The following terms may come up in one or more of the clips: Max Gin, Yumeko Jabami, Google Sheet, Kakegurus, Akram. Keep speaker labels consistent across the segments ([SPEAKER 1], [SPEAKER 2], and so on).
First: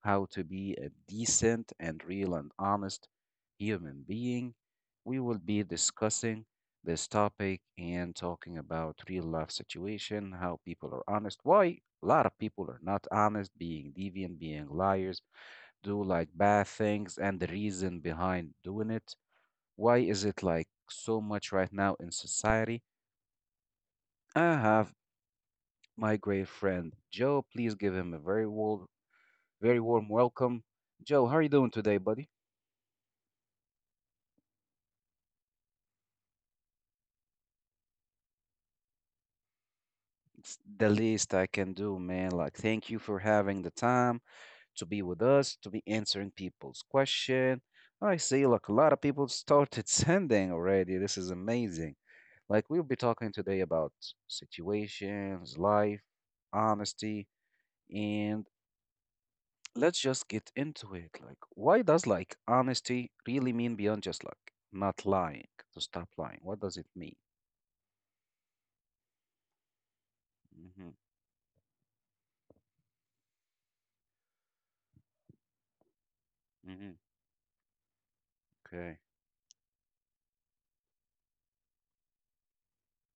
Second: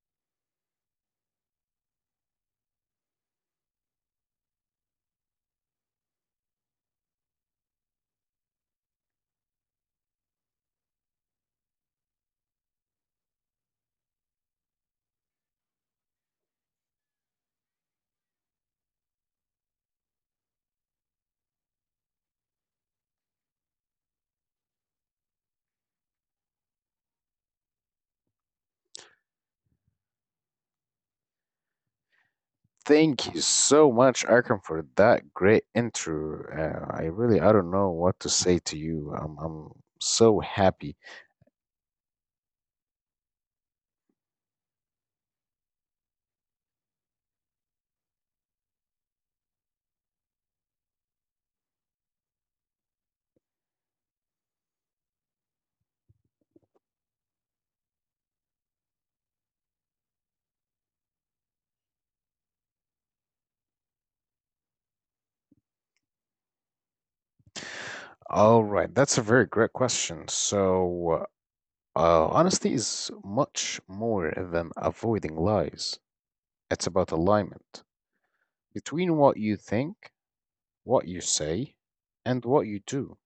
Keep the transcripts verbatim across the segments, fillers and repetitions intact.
[SPEAKER 1] how to be a decent and real and honest human being. We will be discussing this topic and talking about real life situation, how people are honest, why a lot of people are not honest, being deviant, being liars, do like bad things, and the reason behind doing it. Why is it like so much right now in society? I have my great friend Joe. Please give him a very warm, very warm welcome. Joe, how are you doing today, buddy?
[SPEAKER 2] Thank you so much, Akram, for that great intro. Uh, I really, I don't know what to say to you. I'm, I'm so
[SPEAKER 1] It's
[SPEAKER 2] happy.
[SPEAKER 1] the least I can do, man. Like, thank you for having the time to be with us, to be answering people's question. I see, like, a lot of people started sending already. This is amazing. Like, we'll be talking today about situations, life, honesty, and let's just get into it. Like, why does like honesty really mean beyond just like not lying, to stop lying? What does it mean?
[SPEAKER 2] All right, that's a very great question.
[SPEAKER 1] Hmm.
[SPEAKER 2] So, uh, honesty is much more than avoiding lies. It's
[SPEAKER 1] Hmm.
[SPEAKER 2] about alignment
[SPEAKER 1] Okay.
[SPEAKER 2] between what you think, what you say, and what you do.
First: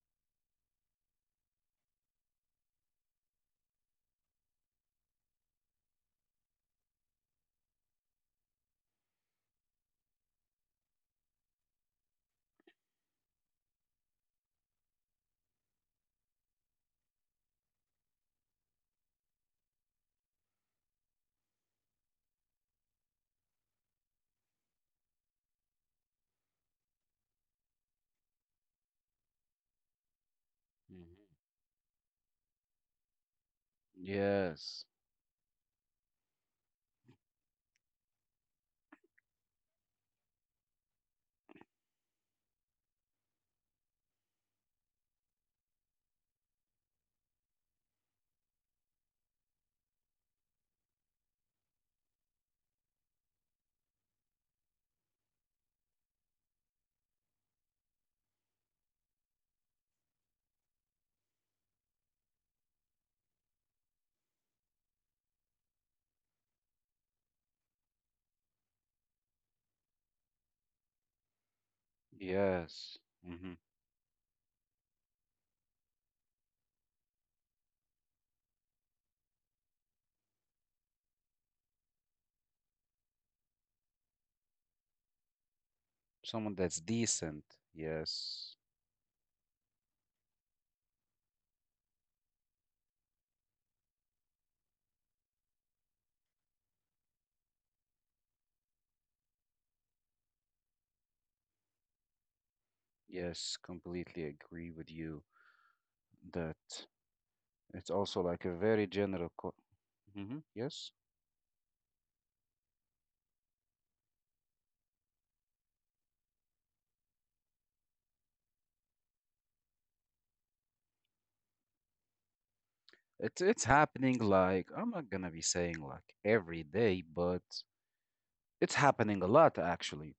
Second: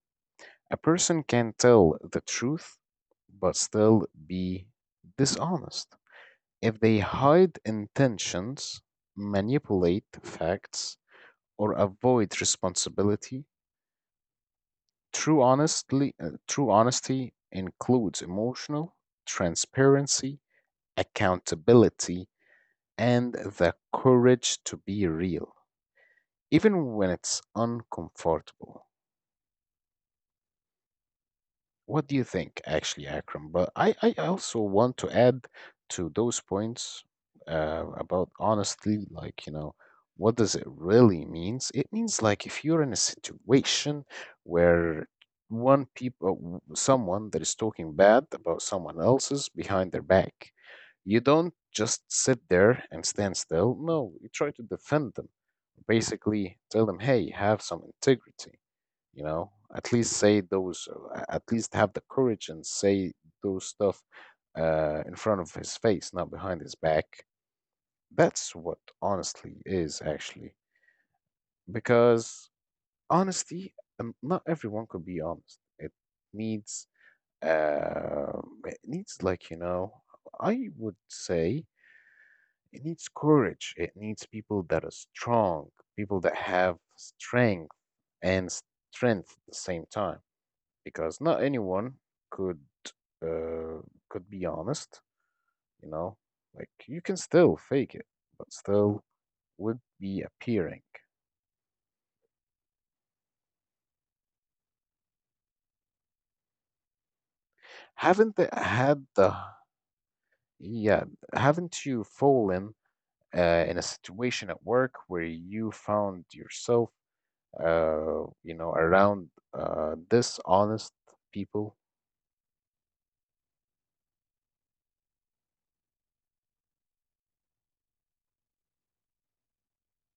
[SPEAKER 2] A person can tell the truth but still be dishonest. If they hide intentions, manipulate facts, or avoid responsibility, true honestly, uh, true honesty includes emotional transparency, accountability, and the courage to be real, even when it's uncomfortable.
[SPEAKER 1] Hmm.
[SPEAKER 2] What do you think, actually, Akram? But I, I also
[SPEAKER 1] Yes.
[SPEAKER 2] want to add to those points uh, about honestly, like, you know, what does it really means? It means like if you're in a situation where one people, someone that is talking bad about someone else's behind their back, you don't just sit there and stand still. No, you try to defend them. Basically, tell them, hey, have some integrity, you know, at least say those uh, at least have the courage and say those stuff uh, in front of his face, not behind his back. That's what honestly is, actually, because
[SPEAKER 1] Yes. Hmm.
[SPEAKER 2] honesty, um, not everyone could be honest. It needs, uh, it needs, like, you know, I would say it needs courage, it needs people that are strong, people that
[SPEAKER 1] Someone
[SPEAKER 2] have
[SPEAKER 1] that's decent.
[SPEAKER 2] strength and
[SPEAKER 1] Yes.
[SPEAKER 2] strength at the same time, because not anyone could, uh, could be honest, you know. Like you can still fake it, but still would be appearing.
[SPEAKER 1] Yes, completely agree with you that it's also
[SPEAKER 2] Haven't
[SPEAKER 1] like
[SPEAKER 2] the,
[SPEAKER 1] a very
[SPEAKER 2] had
[SPEAKER 1] general
[SPEAKER 2] the
[SPEAKER 1] co- hmm. Yes.
[SPEAKER 2] yeah? Haven't you fallen uh, in a situation at work where you found yourself, uh, you know, around uh, dishonest people?
[SPEAKER 1] It's it's happening, like, I'm not gonna be saying like every day, but it's happening a lot actually.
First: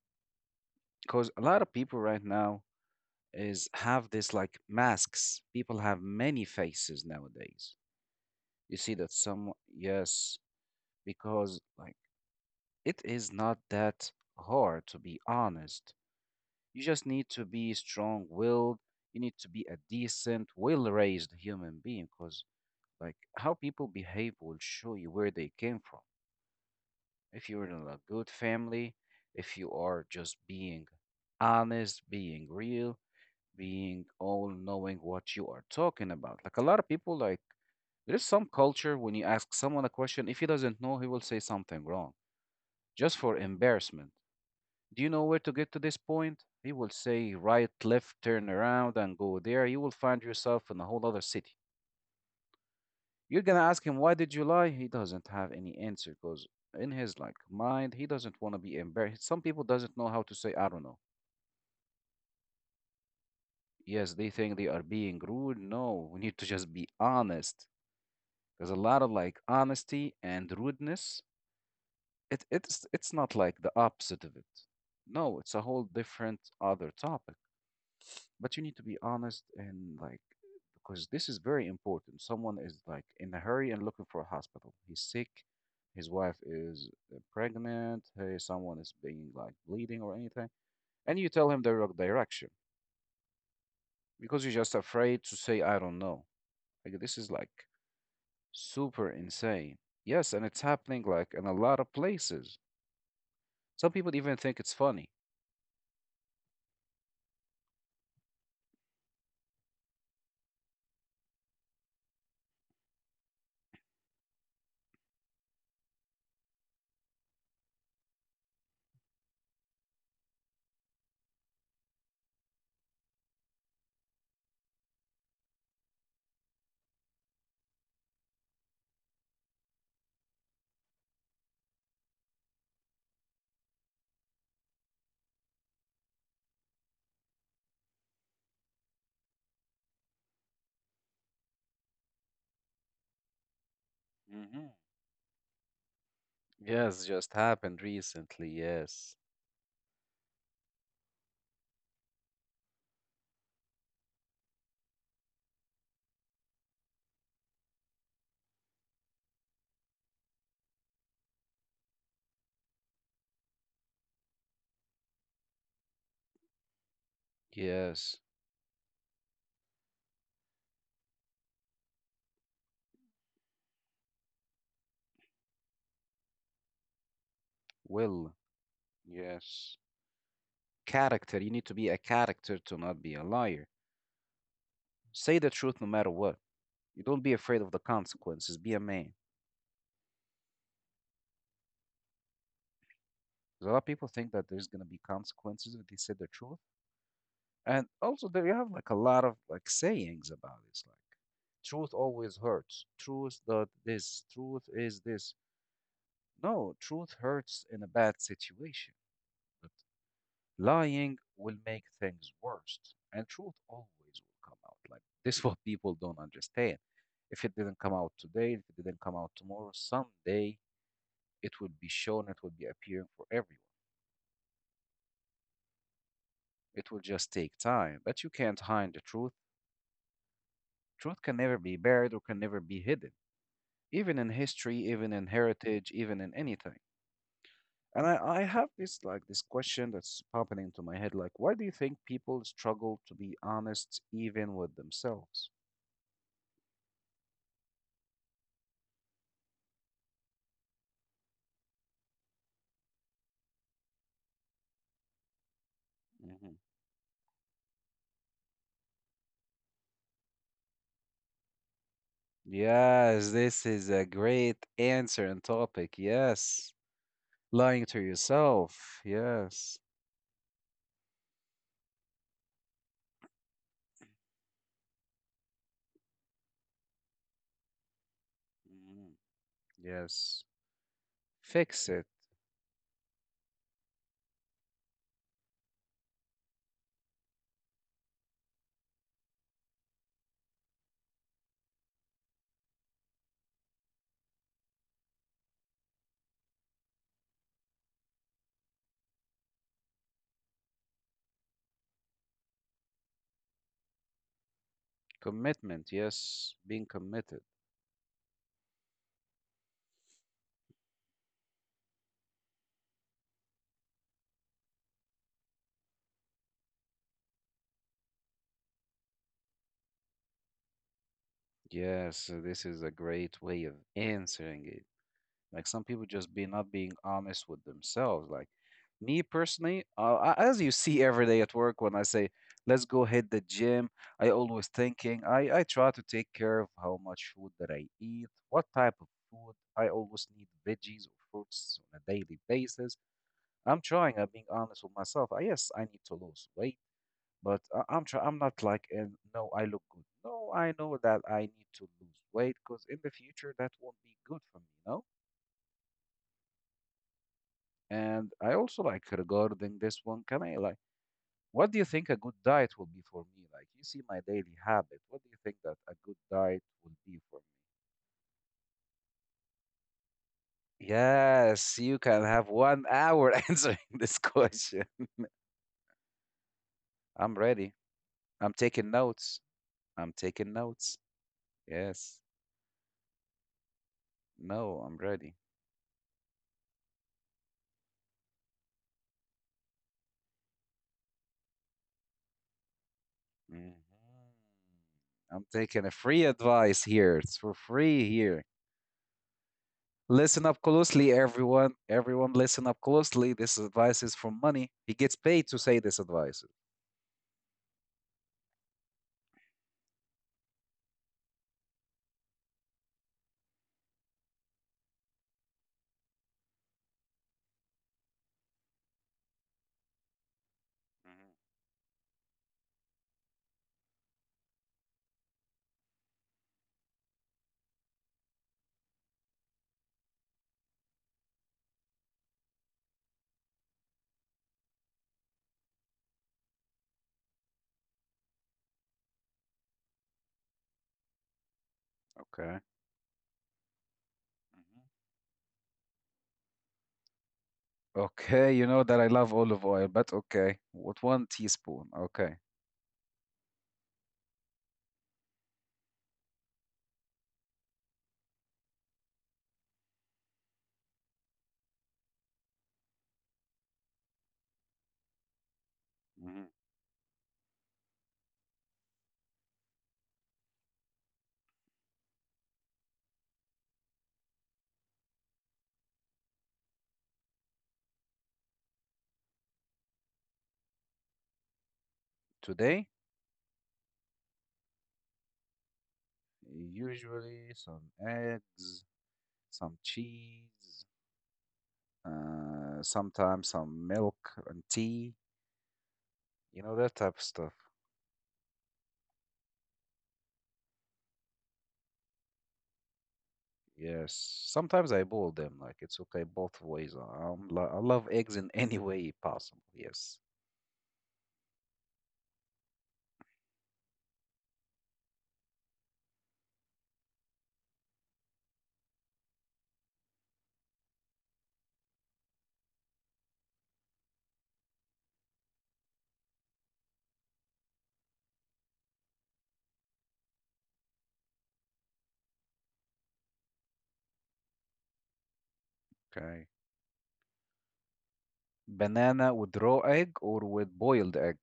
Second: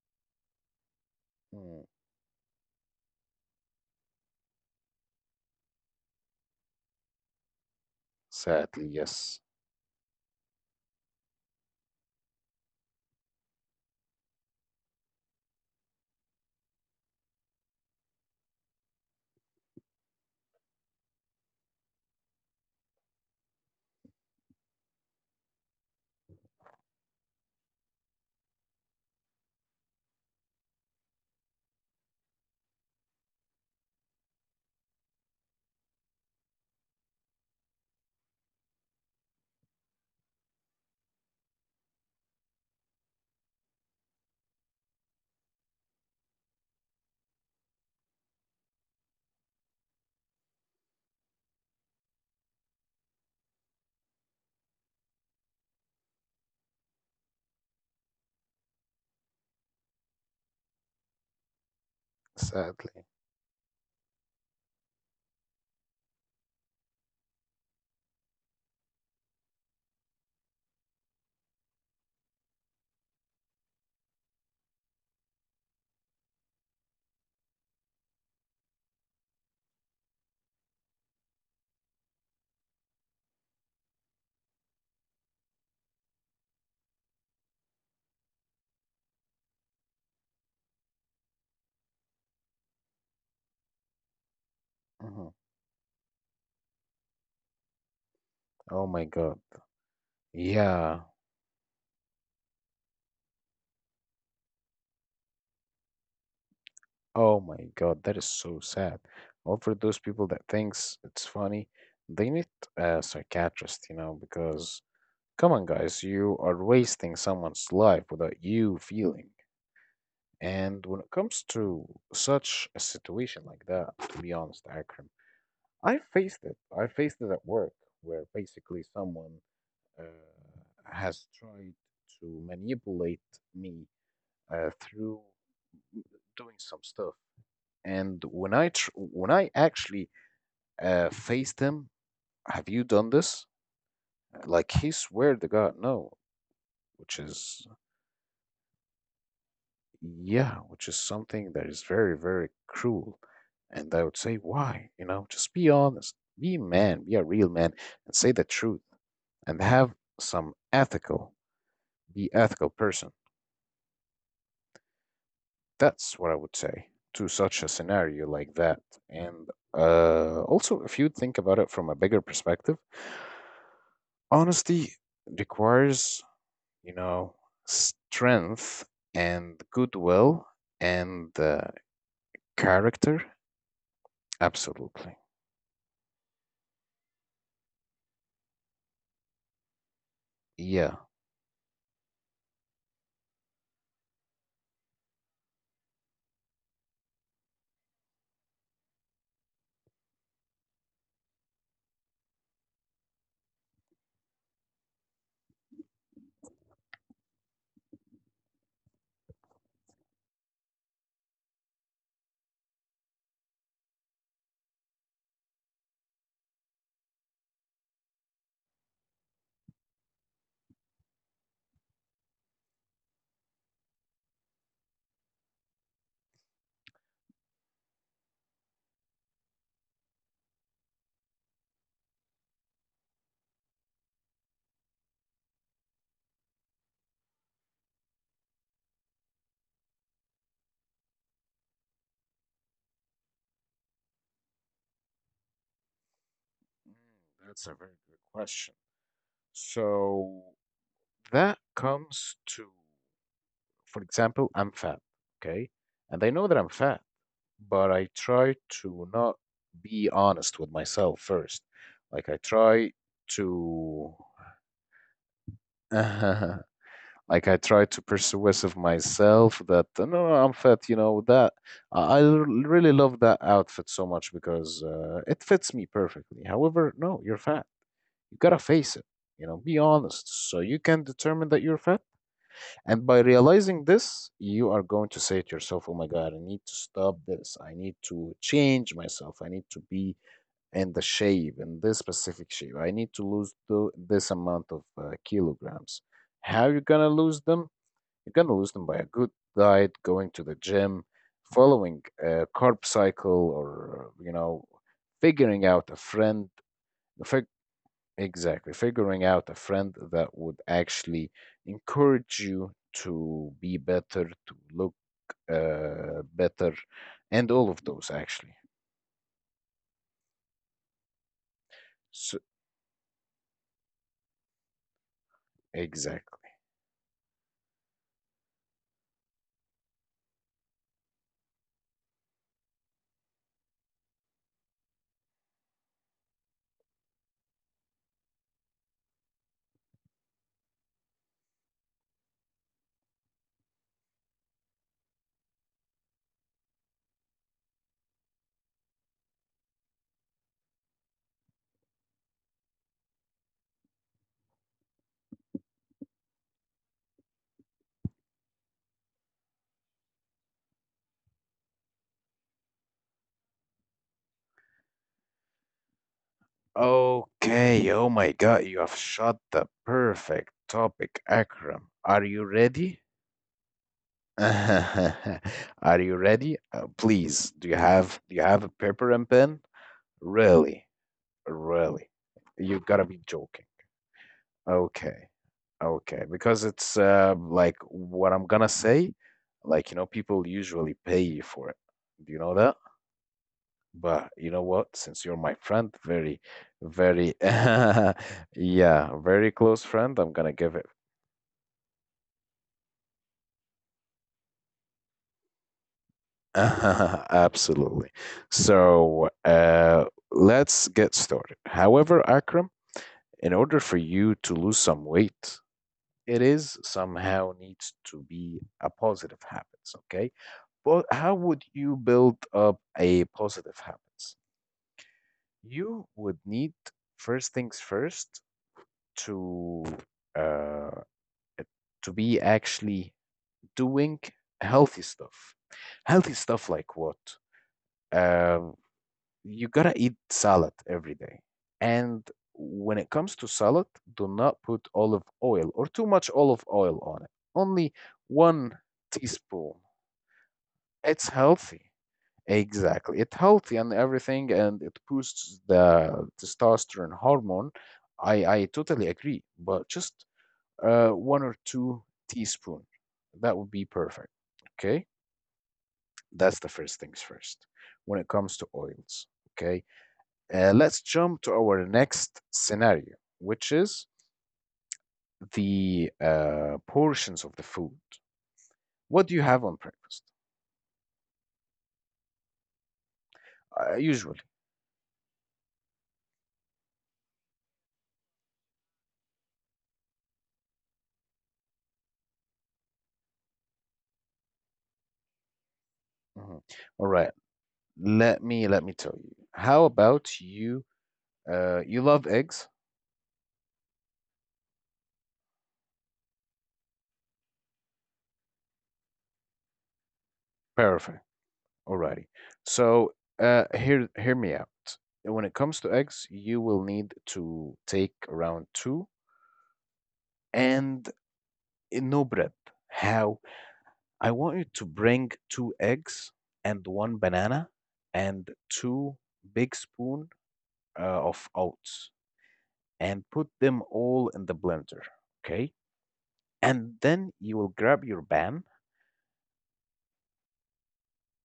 [SPEAKER 1] Because a lot of
[SPEAKER 2] Mm,
[SPEAKER 1] people right now is have this like masks. People have many faces nowadays. You
[SPEAKER 2] sadly,
[SPEAKER 1] see that
[SPEAKER 2] yes.
[SPEAKER 1] some, yes, because like it is not that hard, to be honest. You just need to be strong willed. You need to be a decent, well raised human being because, like, how people behave will show you where they came from. If you're in a good family, if you are just being honest, being real, being all knowing what you are talking about. Like, a lot of people, like, there is some culture when you ask someone a question, if he doesn't know, he will say something wrong just for embarrassment. Do you know where to get to this point? He will say right, left, turn around, and go there. You will find yourself in a whole other city. You're gonna ask him, why did you lie? He doesn't have any answer because in his like mind, he doesn't want to be embarrassed. Some people doesn't know how to say, I don't know.
[SPEAKER 2] Sadly.
[SPEAKER 1] Yes, they think they are being rude. No, we need to just be honest. There's a lot of like honesty and rudeness. It it's it's not like the opposite of it. No, it's a whole different other topic. But you need to be honest and like, because this is very important. Someone is like in a hurry and looking for a hospital, he's sick, his wife is uh, pregnant, hey, someone is being like bleeding or anything, and you tell him the wrong direction because you're just afraid
[SPEAKER 2] Mhm.
[SPEAKER 1] to say I don't know. Like this is like
[SPEAKER 2] Oh my
[SPEAKER 1] super
[SPEAKER 2] God.
[SPEAKER 1] insane. Yes, and it's
[SPEAKER 2] Yeah.
[SPEAKER 1] happening like in a lot of places. Some people even think it's funny.
[SPEAKER 2] Oh my God, that is so sad. Well, for those people that thinks it's funny, they need a psychiatrist, you know, because come on, guys, you are wasting someone's life without you feeling. And when it comes to such a situation like that, to be honest, Akram, I faced it. I faced it at work, where basically someone uh, has tried to manipulate me uh, through doing some stuff. And when I tr- when I actually uh, faced him, have you done this?
[SPEAKER 1] Hmm.
[SPEAKER 2] Like he swear to God, no,
[SPEAKER 1] Yes,
[SPEAKER 2] which
[SPEAKER 1] just
[SPEAKER 2] is
[SPEAKER 1] happened recently. Yes.
[SPEAKER 2] yeah, which is something that is very very cruel. And I would say, why? You know, just be honest, be a man, be a real man, and say the truth, and have some ethical, be ethical person. That's what I would say to such a
[SPEAKER 1] Yes.
[SPEAKER 2] scenario like that. And uh, also, if you think about it from a bigger perspective, honesty requires, you know,
[SPEAKER 1] Will.
[SPEAKER 2] strength and
[SPEAKER 1] Yes.
[SPEAKER 2] goodwill and
[SPEAKER 1] Character. You
[SPEAKER 2] uh,
[SPEAKER 1] need to be a character to not be
[SPEAKER 2] character?
[SPEAKER 1] a liar.
[SPEAKER 2] Absolutely.
[SPEAKER 1] Say the truth no matter what. You don't be afraid of the consequences. Be a man.
[SPEAKER 2] Yeah.
[SPEAKER 1] 'Cause a lot of people think that there's gonna be consequences if they say the truth, and also there you have like a lot of like sayings about this, like truth always hurts. Truth does this. Truth is this. No, truth hurts in a bad situation. Lying will make things worse, and truth always will come out. Like, this, is what people don't understand. If it didn't come out today, if it didn't come out tomorrow, someday it will be shown, it will be appearing for everyone. It will just take time, but you can't hide the truth. Truth can never be buried or can never be hidden, even in history, even in heritage, even in anything. And I, I have this like this question that's popping into my head, like, why do you think people struggle to be honest even with themselves?
[SPEAKER 2] Mm, that's a very good question. So that comes to, for example, I'm fat, okay? And I know that I'm fat, but I try to not be honest with myself first. Like I try
[SPEAKER 1] Yes, this is a
[SPEAKER 2] to
[SPEAKER 1] great answer and topic. Yes.
[SPEAKER 2] like I try
[SPEAKER 1] Lying to
[SPEAKER 2] to persuasive
[SPEAKER 1] yourself.
[SPEAKER 2] myself
[SPEAKER 1] Yes.
[SPEAKER 2] that no, no, I'm fat. You know that I I really love that outfit so much because uh, it fits me perfectly. However, no, you're fat. You gotta face it.
[SPEAKER 1] Mhm.
[SPEAKER 2] You know, be
[SPEAKER 1] Yes.
[SPEAKER 2] honest, so you can determine that you're
[SPEAKER 1] Fix
[SPEAKER 2] fat.
[SPEAKER 1] it.
[SPEAKER 2] And by realizing this, you are going to say to yourself, "Oh my God, I need to stop this. I need to change myself. I need to be in the shape, in this specific shape. I need to lose the, this amount of uh, kilograms." How you gonna lose them? You're gonna lose them by a good diet, going to the gym, following a carb cycle, or you know, figuring
[SPEAKER 1] Commitment.
[SPEAKER 2] out a friend.
[SPEAKER 1] Yes. Being committed.
[SPEAKER 2] Fig- Exactly, figuring out a friend that would actually encourage you to be better, to look uh, better, and all of those actually.
[SPEAKER 1] Yes.
[SPEAKER 2] So,
[SPEAKER 1] This is a great way of answering it. Like some people just be
[SPEAKER 2] exactly.
[SPEAKER 1] not being honest with themselves. Like me personally, uh, a- as you see every day at work, when I say let's go hit the gym, I always thinking I I try to take care of how much food that I eat, what type of food. I always need veggies or fruits on a daily basis. I'm trying. I'm being honest with myself. Uh, yes, I need to lose weight, but I, I'm try. I'm not like and no, I look good. No, I know that I need to lose weight because in the future that won't be good for me. No. And I also like regarding this one, Camille, like, what do you think a good diet will be for me? Like, you see my daily habit. What do you think that a good diet will be for
[SPEAKER 2] Okay, oh my God, you have shot the perfect
[SPEAKER 1] me?
[SPEAKER 2] topic,
[SPEAKER 1] Yes,
[SPEAKER 2] Akram.
[SPEAKER 1] you
[SPEAKER 2] Are
[SPEAKER 1] can
[SPEAKER 2] you
[SPEAKER 1] have one
[SPEAKER 2] ready?
[SPEAKER 1] hour answering this question.
[SPEAKER 2] Are you ready? Uh,
[SPEAKER 1] I'm
[SPEAKER 2] please, do
[SPEAKER 1] ready.
[SPEAKER 2] you have do you
[SPEAKER 1] I'm
[SPEAKER 2] have a
[SPEAKER 1] taking
[SPEAKER 2] paper and
[SPEAKER 1] notes.
[SPEAKER 2] pen?
[SPEAKER 1] I'm taking
[SPEAKER 2] Really,
[SPEAKER 1] notes.
[SPEAKER 2] really,
[SPEAKER 1] Yes.
[SPEAKER 2] you gotta be joking.
[SPEAKER 1] No, I'm
[SPEAKER 2] Okay,
[SPEAKER 1] ready.
[SPEAKER 2] okay, because it's uh, like what I'm gonna say. Like you know, people usually pay you for it. Do you know that?
[SPEAKER 1] Mhm.
[SPEAKER 2] But you know what? Since you're
[SPEAKER 1] I'm
[SPEAKER 2] my
[SPEAKER 1] taking a
[SPEAKER 2] friend,
[SPEAKER 1] free
[SPEAKER 2] very,
[SPEAKER 1] advice here. It's
[SPEAKER 2] very,
[SPEAKER 1] for free
[SPEAKER 2] yeah,
[SPEAKER 1] here.
[SPEAKER 2] very close friend, I'm
[SPEAKER 1] Listen
[SPEAKER 2] gonna
[SPEAKER 1] up
[SPEAKER 2] give it.
[SPEAKER 1] closely, everyone. Everyone, listen up closely. This advice is for money. He gets paid to say this advice.
[SPEAKER 2] Absolutely. So uh, let's get started. However, Akram, in order for you to lose some weight, it is somehow needs to be a positive habits, okay? But
[SPEAKER 1] Mhm.
[SPEAKER 2] how would you build up a positive habits? You would need first things first to uh, to be actually doing healthy stuff. Healthy stuff like what? Um, you gotta eat salad every day. And
[SPEAKER 1] Okay.
[SPEAKER 2] when it comes to salad, do not
[SPEAKER 1] Mhm.
[SPEAKER 2] put olive oil or too much olive oil on it. Only
[SPEAKER 1] Okay, you
[SPEAKER 2] one
[SPEAKER 1] know that I love olive
[SPEAKER 2] teaspoon.
[SPEAKER 1] oil, but okay. What, one
[SPEAKER 2] It's healthy.
[SPEAKER 1] teaspoon? Okay.
[SPEAKER 2] Exactly. It's healthy and everything, and it boosts the testosterone hormone. I, I totally agree, but just uh, one or two teaspoon. That would be perfect. Okay?
[SPEAKER 1] Mhm.
[SPEAKER 2] That's the first things first when it comes to oils. Okay? Uh, let's jump to our next scenario, which is the uh, portions of the food. What do you have on breakfast?
[SPEAKER 1] Today,
[SPEAKER 2] Uh, usually.
[SPEAKER 1] usually some eggs, some cheese, uh, sometimes some milk and tea, you
[SPEAKER 2] Mhm.
[SPEAKER 1] know, that
[SPEAKER 2] All
[SPEAKER 1] type of
[SPEAKER 2] right.
[SPEAKER 1] stuff.
[SPEAKER 2] Let me let me tell you. How about you? Uh, you love eggs?
[SPEAKER 1] Yes, sometimes I boil them. Like it's okay both ways. Um, lo- I love eggs in any way possible. Yes.
[SPEAKER 2] Perfect. Alrighty. So uh, hear hear me out. When it comes to eggs, you will need to take around two and uh, no bread. How I want you to bring two eggs and one banana and two big spoon uh, of oats and put them all in the blender. Okay.
[SPEAKER 1] Okay.
[SPEAKER 2] And then you will grab your pan.
[SPEAKER 1] Banana with raw egg or with boiled egg?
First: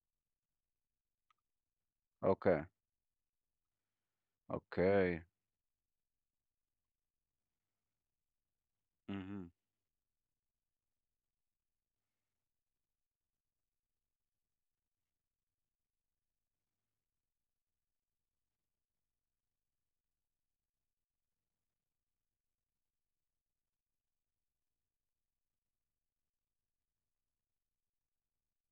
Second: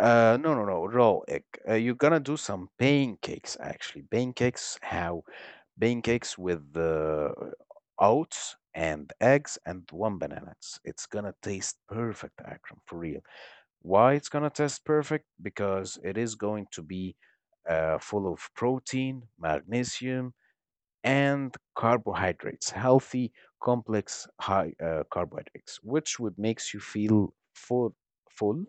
[SPEAKER 2] Uh, no, no, no, raw egg. Uh, you're gonna do
[SPEAKER 1] Okay.
[SPEAKER 2] some pancakes actually. Pancakes,
[SPEAKER 1] Okay.
[SPEAKER 2] how? Pancakes with the oats and
[SPEAKER 1] Mm-hmm.
[SPEAKER 2] eggs and one banana. It's, it's gonna taste perfect, Akram, for real. Why it's gonna test perfect? Because it is going to be uh, full of protein, magnesium, and carbohydrates, healthy, complex, high uh, carbohydrates, which would makes you feel full, full,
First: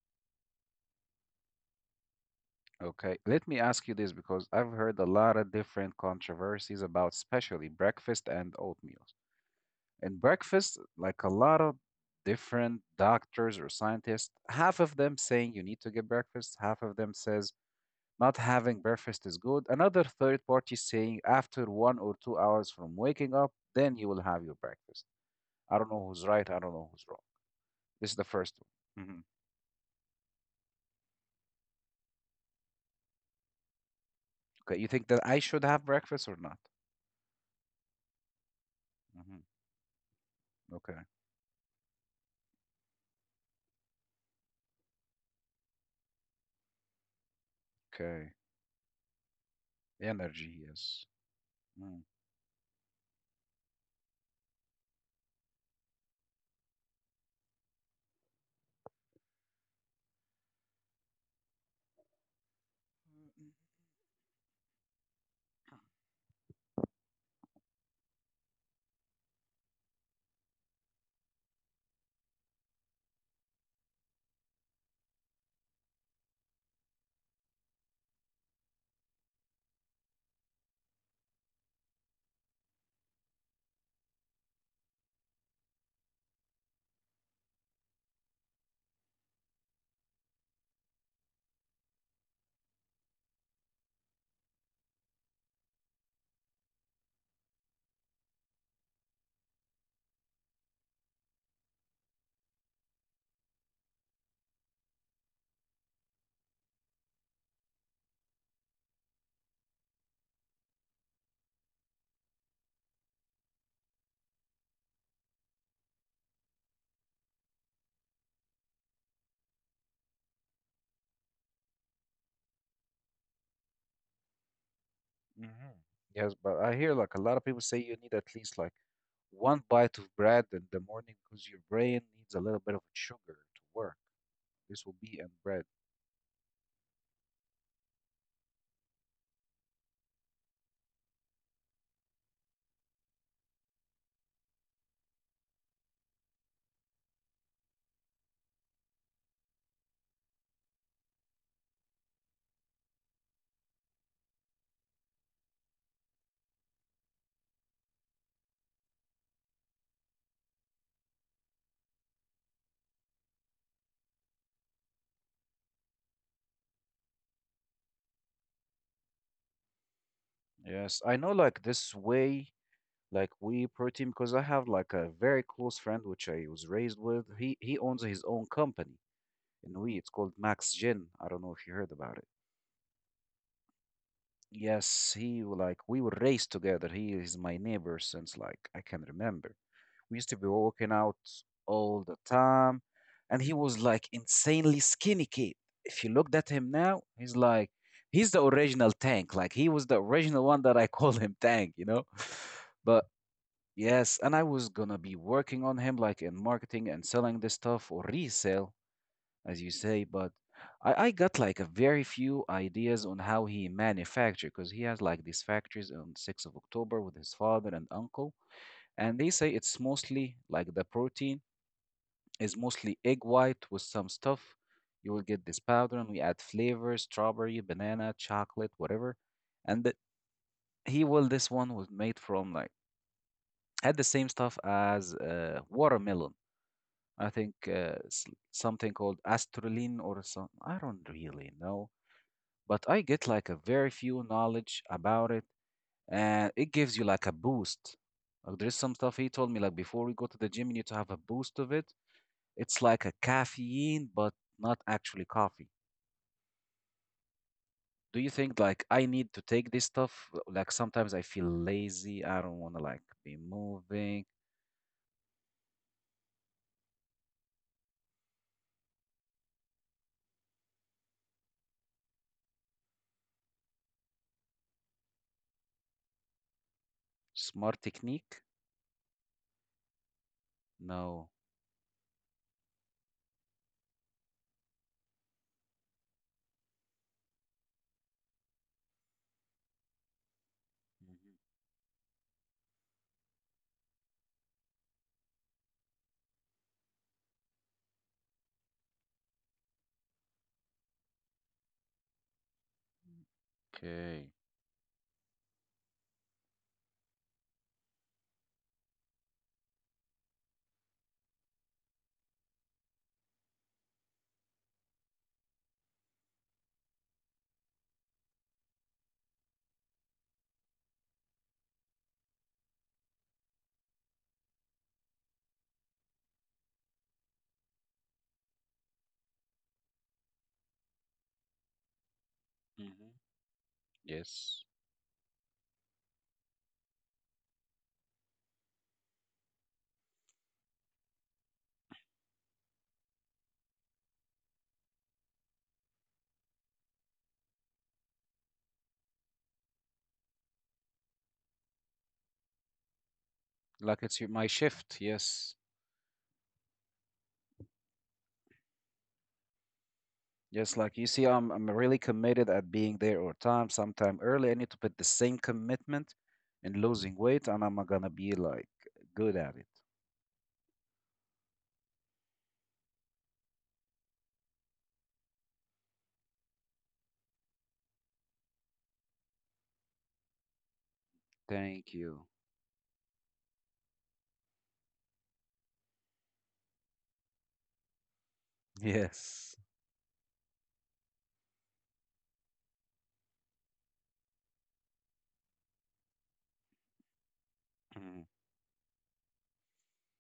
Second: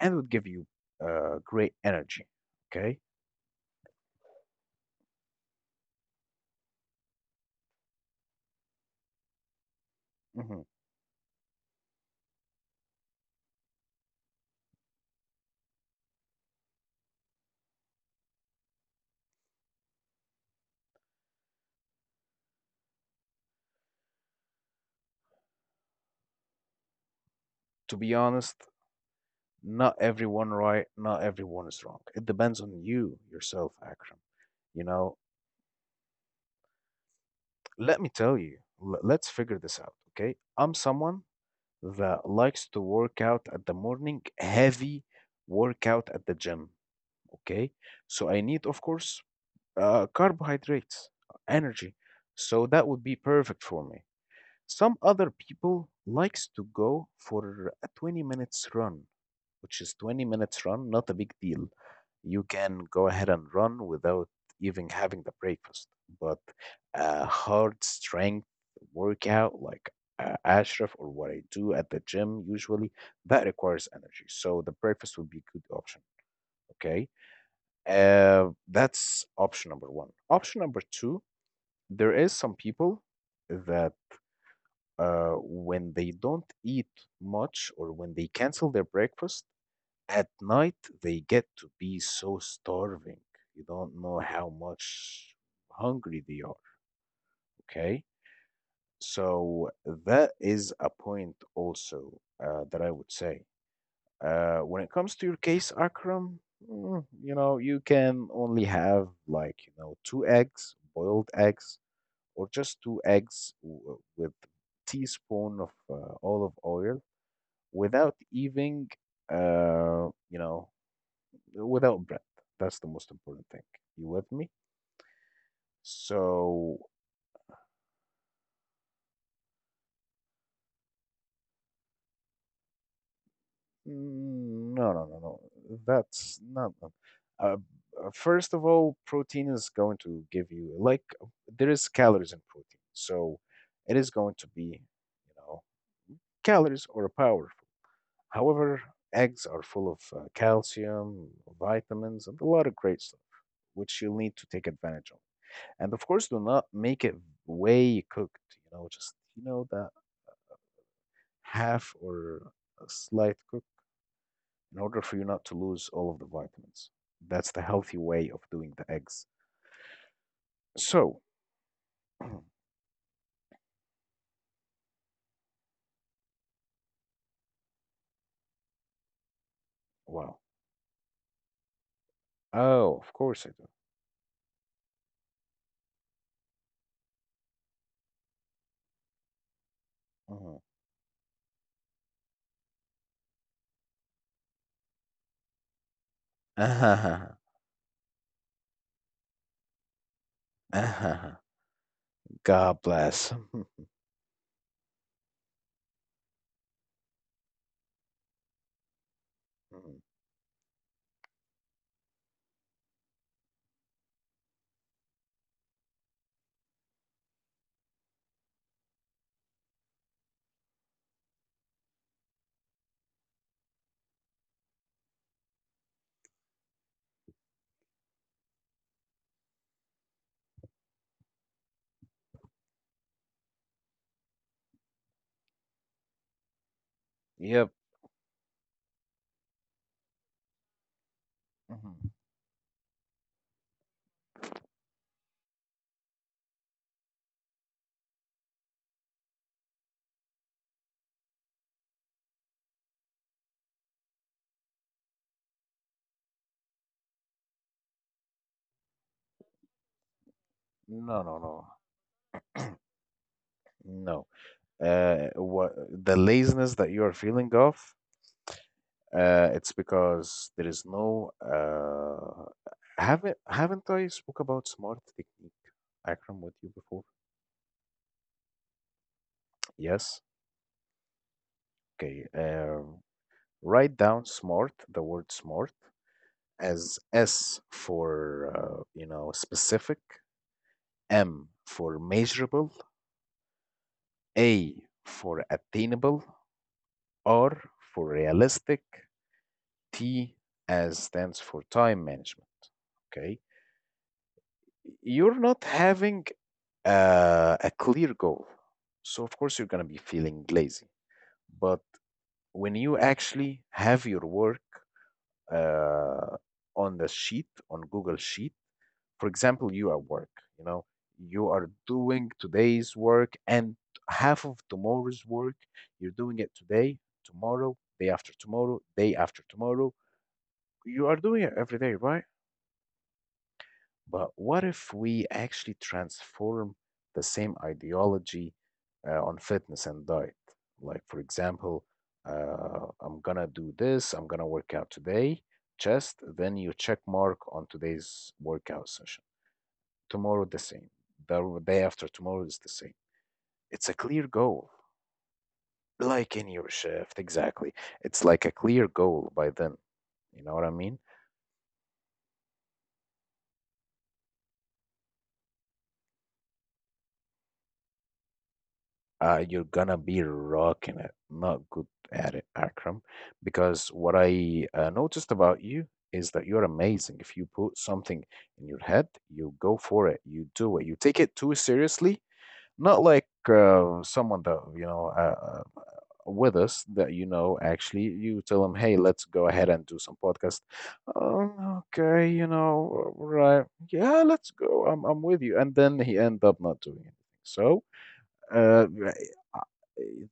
[SPEAKER 2] and would give you uh, great energy. Okay.
[SPEAKER 1] Okay. Let me ask you this because I've heard a lot of different controversies about especially breakfast and oatmeal. In
[SPEAKER 2] Hmm.
[SPEAKER 1] breakfast, like a lot of different doctors or scientists, half of them saying you need to get breakfast, half of them says not having breakfast is good, another third party saying after one or two hours from waking up, then you will have your breakfast. I don't know who's right, I don't know who's wrong.
[SPEAKER 2] To be
[SPEAKER 1] This is the first
[SPEAKER 2] honest,
[SPEAKER 1] one. Hmm.
[SPEAKER 2] not everyone right, not everyone is wrong. It depends on you yourself, Akram. You
[SPEAKER 1] Okay, you think
[SPEAKER 2] know,
[SPEAKER 1] that I should have breakfast or not?
[SPEAKER 2] let me tell you, l- let's
[SPEAKER 1] Hmm.
[SPEAKER 2] figure this out, okay? I'm
[SPEAKER 1] Okay,
[SPEAKER 2] someone that likes to work out at the morning, heavy workout at the gym, okay? So
[SPEAKER 1] okay.
[SPEAKER 2] I need, of course, uh,
[SPEAKER 1] Energy,
[SPEAKER 2] carbohydrates,
[SPEAKER 1] yes.
[SPEAKER 2] energy.
[SPEAKER 1] Hmm.
[SPEAKER 2] So that would be perfect for me. Some other people likes to go for a twenty minutes run, which is twenty minutes run, not a big deal. You can go ahead and run without even having the breakfast. But a hard strength workout like uh, Ashraf or what I do at the gym usually, that requires energy. So the breakfast would be a good option. Okay. Uh, that's option number one. Option number two, there is some people that uh, when they don't eat much or when they cancel their breakfast, at night, they get to be so starving. You don't know how much hungry they are. Okay. So that is a point also uh, that I would say. Uh, when it comes to your case, Akram, mm, you know, you can only have like, you know, two eggs, boiled eggs, or just two eggs w- with teaspoon of uh, olive oil without even, uh, you know, without bread. That's the most important thing. You with me?
[SPEAKER 1] Hmm. Yes, but I
[SPEAKER 2] So,
[SPEAKER 1] hear like a lot of people say you need at least like one bite of bread in the morning because your brain needs a little bit of sugar to work.
[SPEAKER 2] mm,
[SPEAKER 1] This
[SPEAKER 2] no,
[SPEAKER 1] will
[SPEAKER 2] no, no,
[SPEAKER 1] be in
[SPEAKER 2] no.
[SPEAKER 1] bread.
[SPEAKER 2] That's not. No. Uh, uh, first of all, protein is going to give you like there is calories in protein, so it is going to be, you know, calories or powerful. However, eggs are full of uh, calcium, vitamins, and a lot of great stuff which you'll need to take advantage of. And of course, do not make it way cooked. You know, just you know that half or a slight cook in order for you not to lose all of the vitamins. That's the healthy way of doing the eggs.
[SPEAKER 1] Yes,
[SPEAKER 2] So,
[SPEAKER 1] I know like this way, like we protein, because I have like a very close friend which I was raised with. He he owns his own company in we. It's
[SPEAKER 2] wow.
[SPEAKER 1] called Max Gin. I don't know if you heard about it.
[SPEAKER 2] Oh, of course I do.
[SPEAKER 1] Yes, he w- like we were raised together. He is my neighbor since like I can remember. We used to be
[SPEAKER 2] Mhm.
[SPEAKER 1] walking out all the time, and he was like insanely skinny kid. If you looked at him
[SPEAKER 2] Ah
[SPEAKER 1] now,
[SPEAKER 2] uh
[SPEAKER 1] he's like he's the original tank. Like he was the original one that I call
[SPEAKER 2] Uh-huh.
[SPEAKER 1] him tank, you know?
[SPEAKER 2] God
[SPEAKER 1] But
[SPEAKER 2] bless.
[SPEAKER 1] yes, and I was gonna be working on him like in marketing and selling this stuff or resale as you say, but I, I got like a very few ideas on how he manufactured because he has like these factories on sixth of October with his father and uncle, and they say it's mostly like the protein is mostly egg white with some stuff. You will get this powder, and we add flavors: strawberry, banana, chocolate, whatever. And the, he will this one was made from like had the same stuff as uh, watermelon. I think
[SPEAKER 2] Yep.
[SPEAKER 1] uh, s- something called astraline or some, I don't really know,
[SPEAKER 2] Mhm.
[SPEAKER 1] but I get like a very few knowledge about it, and it gives you like a boost. Like there is some stuff he told me like before we go to the gym, you need to have a boost of it. It's like a caffeine, but not actually coffee. Do you think like I need to take this stuff? Like sometimes I
[SPEAKER 2] No, no,
[SPEAKER 1] feel
[SPEAKER 2] no.
[SPEAKER 1] lazy. I don't want to like be moving.
[SPEAKER 2] No. Uh, what the laziness that you are feeling of, uh, it's because there is no uh haven't haven't I spoke about smart technique, Akram, with you before?
[SPEAKER 1] Smart technique?
[SPEAKER 2] Yes.
[SPEAKER 1] No.
[SPEAKER 2] Okay, uh, write down smart, the word smart, as S for, uh, you know, specific,
[SPEAKER 1] Mhm.
[SPEAKER 2] M for measurable, A for attainable, R for realistic, T as stands for time management. Okay,
[SPEAKER 1] Okay.
[SPEAKER 2] you're not having uh, a clear goal. So, of course, you're going to be feeling lazy. But when you actually have your work uh, on the sheet, on Google Sheet. For example, you at work, you know, you are doing today's work and half of tomorrow's work. You're doing it today, tomorrow, day after tomorrow, day after tomorrow. You are doing it every day, right?
[SPEAKER 1] Hmm.
[SPEAKER 2] But what
[SPEAKER 1] Yes.
[SPEAKER 2] if we actually transform the same ideology uh, on fitness and diet? Like, for example, uh, I'm gonna do this, I'm gonna work out today, chest, then you check mark on today's workout session. Tomorrow, the same. The day after tomorrow is the same. It's a
[SPEAKER 1] Like
[SPEAKER 2] clear
[SPEAKER 1] it's your- my
[SPEAKER 2] goal,
[SPEAKER 1] shift. Yes.
[SPEAKER 2] like in your shift, exactly. It's like a clear goal by then. You know what I
[SPEAKER 1] Yes,
[SPEAKER 2] mean?
[SPEAKER 1] like you see, I'm I'm really committed at being there or time, sometime early. I need to put the same commitment in losing weight, and I'm gonna be like
[SPEAKER 2] Uh,
[SPEAKER 1] good
[SPEAKER 2] you're
[SPEAKER 1] at it.
[SPEAKER 2] gonna be rocking it. Not good at it, Akram, because what I uh, noticed about you is that you're amazing. If you put something in your head, you go for it. You do it. You take it too
[SPEAKER 1] Thank
[SPEAKER 2] seriously.
[SPEAKER 1] you.
[SPEAKER 2] Not like uh, someone that you know uh, uh, with us that you know. Actually, you tell them, "Hey, let's go ahead
[SPEAKER 1] Yes.
[SPEAKER 2] and do some podcast." Um, okay, you know, right? Yeah, let's go. I'm I'm with you, and then he end up not doing anything. So
[SPEAKER 1] Mhm,
[SPEAKER 2] uh, right, uh,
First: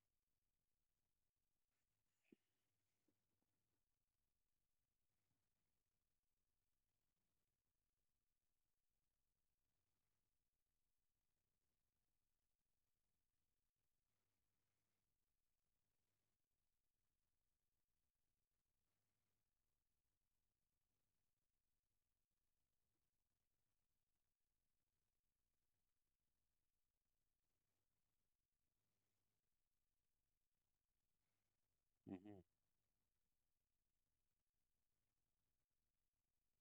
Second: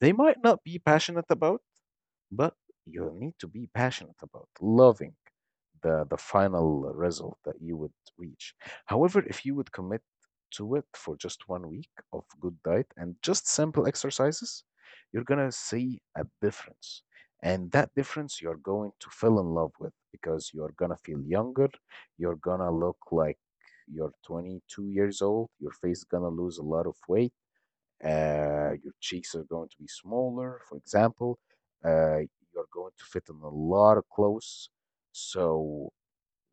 [SPEAKER 2] they might not be passionate about, but you'll need to be passionate about loving the, the final result that you would reach. However, if you would commit to it for just one week of good diet and just simple exercises, you're going to see a difference. And that difference you're going to fall in love with because you're going to feel younger, you're going to look like you're twenty-two years old, your face going to lose a lot of weight, uh, your cheeks are going to be smaller, for example. Uh,
[SPEAKER 1] mhm,
[SPEAKER 2] you're going to fit in a lot of clothes. So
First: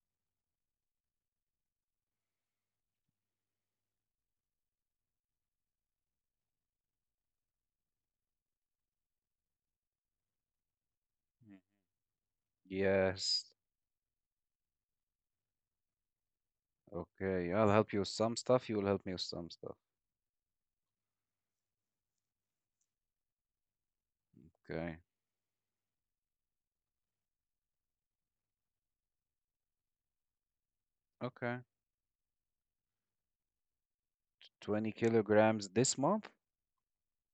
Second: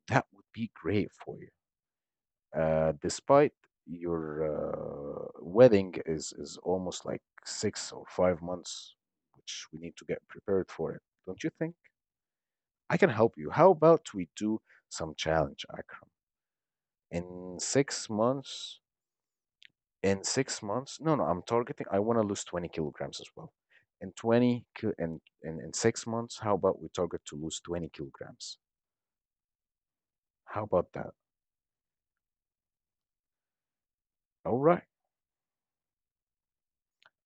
[SPEAKER 2] that would be great for you. Uh, despite your uh, wedding is, is almost like six or five months, which we need to get prepared for it. Don't you
[SPEAKER 1] mhm.
[SPEAKER 2] think? I can help
[SPEAKER 1] Yes.
[SPEAKER 2] you. How about we do some challenge, Akram?
[SPEAKER 1] Okay.
[SPEAKER 2] In
[SPEAKER 1] I'll help you with
[SPEAKER 2] six
[SPEAKER 1] some stuff. You
[SPEAKER 2] months,
[SPEAKER 1] will help me with some stuff.
[SPEAKER 2] In six months, no, no, I'm targeting, I wanna lose twenty kilograms as well. In twenty ki
[SPEAKER 1] Okay.
[SPEAKER 2] in in in six months, how about we target to lose twenty kilograms? How about that?
[SPEAKER 1] Okay.
[SPEAKER 2] Alright.
[SPEAKER 1] twenty kilograms this month,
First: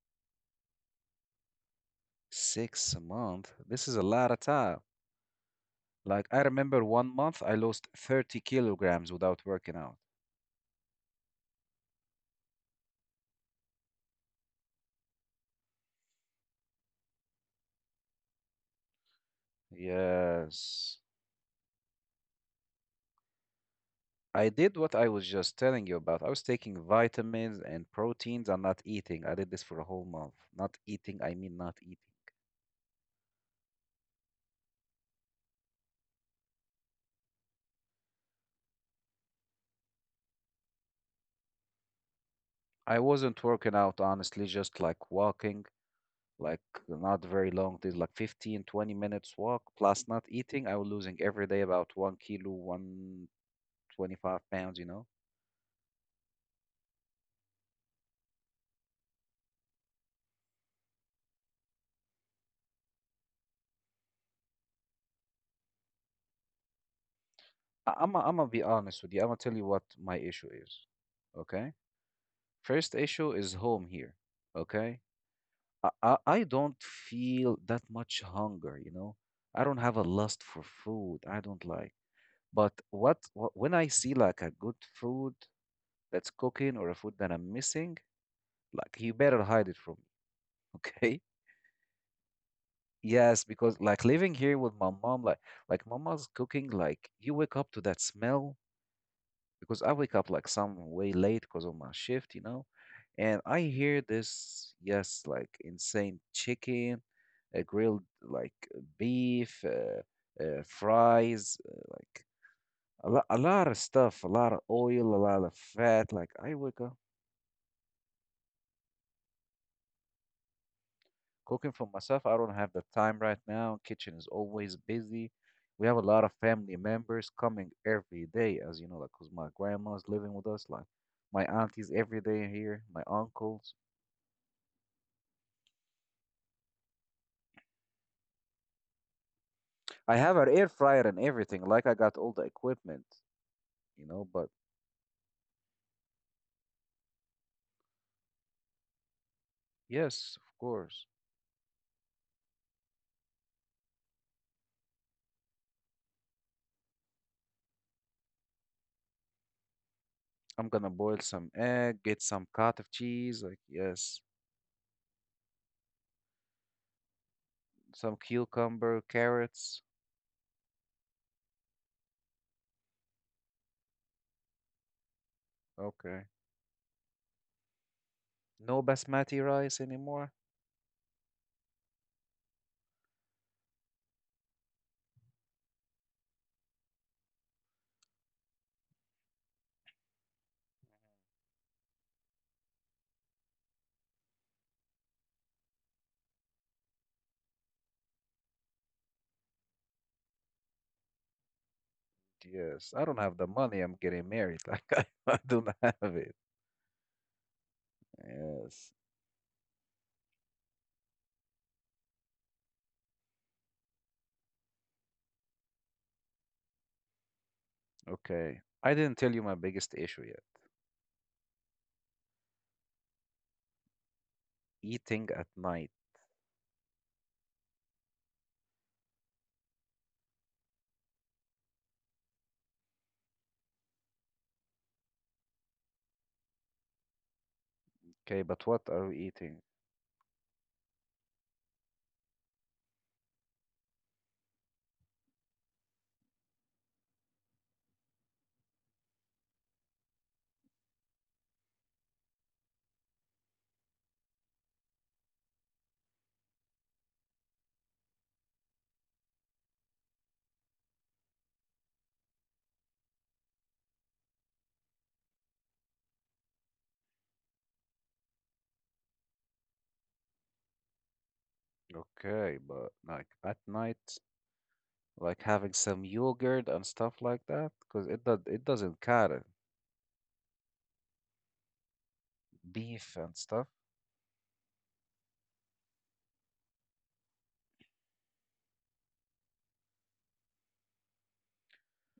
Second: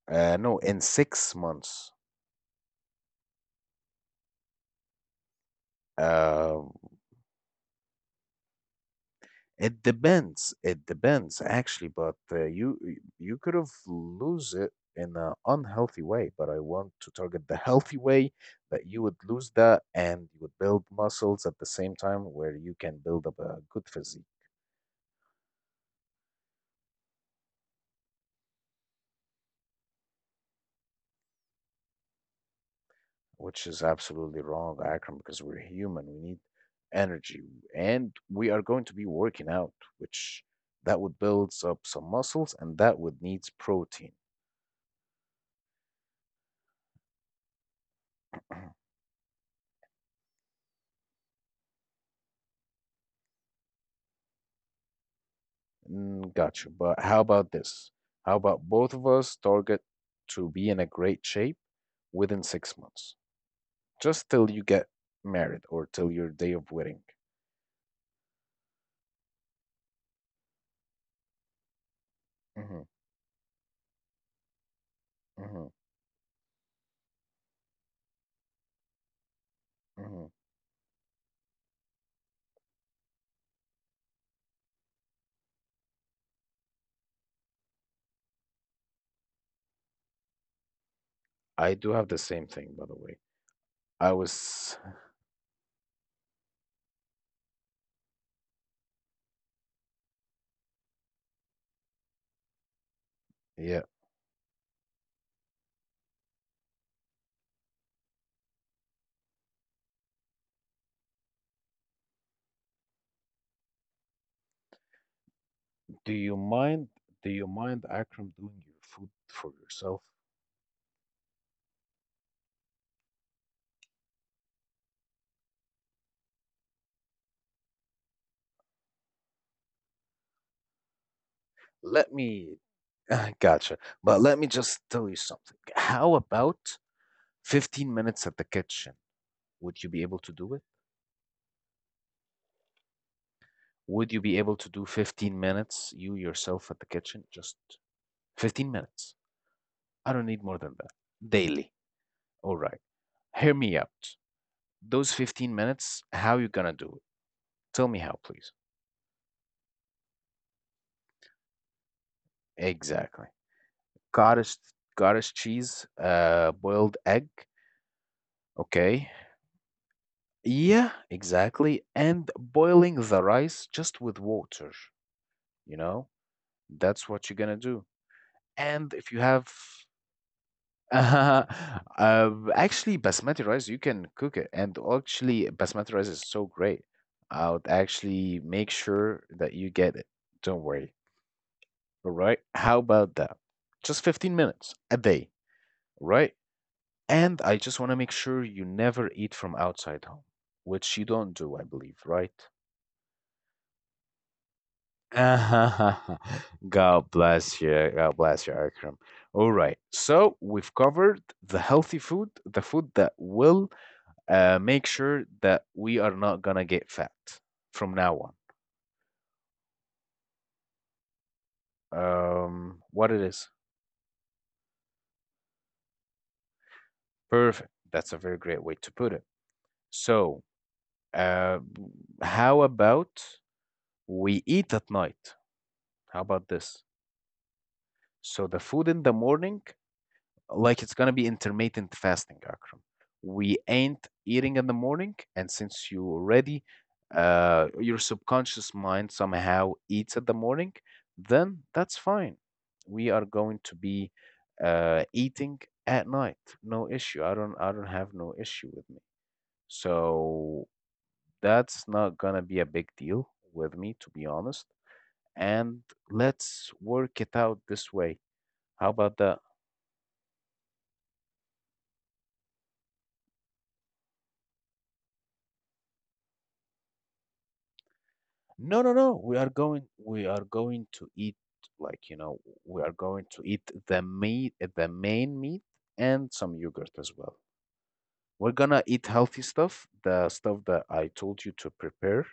[SPEAKER 2] Uh, no, in six months.
[SPEAKER 1] six a month. This is a lot of time. Like I
[SPEAKER 2] Um,
[SPEAKER 1] remember one month I lost thirty kilograms without working
[SPEAKER 2] it
[SPEAKER 1] out.
[SPEAKER 2] depends, it depends actually, but uh, you you could've lose it in an unhealthy way, but I want to target the healthy way that you would lose that and you would build
[SPEAKER 1] Yes.
[SPEAKER 2] muscles at the same time where you can build up a good physique.
[SPEAKER 1] I did what I was just telling you about. I was taking vitamins and proteins and not eating. I did this for a whole month. Not eating, I mean not eating.
[SPEAKER 2] Which is absolutely wrong, Akram, because we're human. We need energy and we are going to be working out, which that would build up some muscles and that
[SPEAKER 1] I
[SPEAKER 2] would needs
[SPEAKER 1] wasn't working
[SPEAKER 2] protein.
[SPEAKER 1] out, honestly, just like walking, like not very long, did like fifteen, twenty minutes walk, plus not eating. I was losing every day about one kilo, one twenty-five pounds, you know?
[SPEAKER 2] Mm, got you. But how about this? How about both of us target to be in a great shape within six months, just till you get married or till your day of wedding?
[SPEAKER 1] I- I'm, I'm gonna be honest with you. I'm gonna tell you what my issue is. Okay?
[SPEAKER 2] Hmm.
[SPEAKER 1] First issue is home here. Okay?
[SPEAKER 2] Hmm.
[SPEAKER 1] I, I I don't feel that much hunger, you know. I don't have a
[SPEAKER 2] Hmm.
[SPEAKER 1] lust for food. I don't like. But what, what when I see like a good food that's cooking or a food that I'm missing, like you better hide it from me, okay?
[SPEAKER 2] I do have the same thing, by the way.
[SPEAKER 1] Yes, because
[SPEAKER 2] I
[SPEAKER 1] like living here
[SPEAKER 2] was,
[SPEAKER 1] with my mom, like like mama's cooking, like you wake up to that smell because I wake up like some way late because of my shift, you know, and I
[SPEAKER 2] yeah.
[SPEAKER 1] hear this, yes, like insane chicken, a grilled like uh, beef, uh, uh, fries, uh, like a lot, a lot of stuff, a lot of oil, a lot of
[SPEAKER 2] Do
[SPEAKER 1] fat.
[SPEAKER 2] you
[SPEAKER 1] Like I
[SPEAKER 2] mind?
[SPEAKER 1] wake up
[SPEAKER 2] Do you mind, Akram, doing your food for yourself?
[SPEAKER 1] cooking for myself. I don't have the time right now. Kitchen is always busy. We have a lot of family members coming every day, as you know, like 'cause my grandma's living with us, like my aunties
[SPEAKER 2] Let
[SPEAKER 1] every
[SPEAKER 2] me.
[SPEAKER 1] day here, my
[SPEAKER 2] Gotcha.
[SPEAKER 1] uncles.
[SPEAKER 2] But let me just tell you something. How about fifteen minutes at the kitchen? Would you be able to
[SPEAKER 1] I
[SPEAKER 2] do
[SPEAKER 1] have
[SPEAKER 2] it?
[SPEAKER 1] an air fryer and everything. Like I got all the equipment,
[SPEAKER 2] Would you
[SPEAKER 1] you
[SPEAKER 2] be
[SPEAKER 1] know.
[SPEAKER 2] able
[SPEAKER 1] But
[SPEAKER 2] to do fifteen minutes, you yourself at the kitchen? Just fifteen minutes. I don't need
[SPEAKER 1] yes,
[SPEAKER 2] more
[SPEAKER 1] of
[SPEAKER 2] than that.
[SPEAKER 1] course,
[SPEAKER 2] Daily. All right. Hear me out. Those fifteen minutes, how you gonna do it? Tell me how, please.
[SPEAKER 1] I'm gonna boil some egg, get some cottage
[SPEAKER 2] Exactly.
[SPEAKER 1] cheese. Like yes,
[SPEAKER 2] Cottage, cottage cheese, uh, boiled egg.
[SPEAKER 1] some cucumber,
[SPEAKER 2] Okay.
[SPEAKER 1] carrots.
[SPEAKER 2] Yeah, exactly. And boiling the rice just with water, you know,
[SPEAKER 1] Okay.
[SPEAKER 2] that's what you're gonna do.
[SPEAKER 1] No
[SPEAKER 2] And if you
[SPEAKER 1] basmati
[SPEAKER 2] have
[SPEAKER 1] rice anymore.
[SPEAKER 2] uh, actually basmati rice, you can cook it. And actually, basmati rice is so great. I would actually make sure that you get it. Don't worry. All right. How about that? Just fifteen minutes a day, right? And I just want to make sure you never eat from outside home, which you don't do, I believe, right?
[SPEAKER 1] Yes, I don't have the money. I'm getting married. Like I, I don't have it.
[SPEAKER 2] God bless you. God bless you,
[SPEAKER 1] Yes.
[SPEAKER 2] Akram. All right. So we've covered the healthy food, the food that will uh, make sure that we are not gonna get fat from now
[SPEAKER 1] Okay. I didn't tell you my biggest issue yet.
[SPEAKER 2] on. Um, what it is?
[SPEAKER 1] Eating at night.
[SPEAKER 2] Perfect. That's a very great way to put it. So, uh, how about we eat at night? How about this? So
[SPEAKER 1] Okay,
[SPEAKER 2] the
[SPEAKER 1] but
[SPEAKER 2] food
[SPEAKER 1] what
[SPEAKER 2] in the
[SPEAKER 1] are we
[SPEAKER 2] morning,
[SPEAKER 1] eating?
[SPEAKER 2] like it's gonna be intermittent fasting, Akram. We ain't eating in the morning, and since you already uh, your subconscious mind somehow eats at the morning, then that's fine. We are going to be uh, eating at night. No issue. I don't I don't have no issue with me. So that's not gonna be a big deal with me, to be honest. And let's work it out this way. How about that?
[SPEAKER 1] Okay, but like at night, like having some yogurt and stuff like that, because it does it
[SPEAKER 2] No, no,
[SPEAKER 1] doesn't
[SPEAKER 2] no. We
[SPEAKER 1] cut
[SPEAKER 2] are
[SPEAKER 1] it.
[SPEAKER 2] going. We are going to eat, like you know. We are going
[SPEAKER 1] Beef
[SPEAKER 2] to
[SPEAKER 1] and
[SPEAKER 2] eat
[SPEAKER 1] stuff.
[SPEAKER 2] the meat, eh, the main meat, and some yogurt as well. We're gonna eat healthy stuff, the stuff that I told you to prepare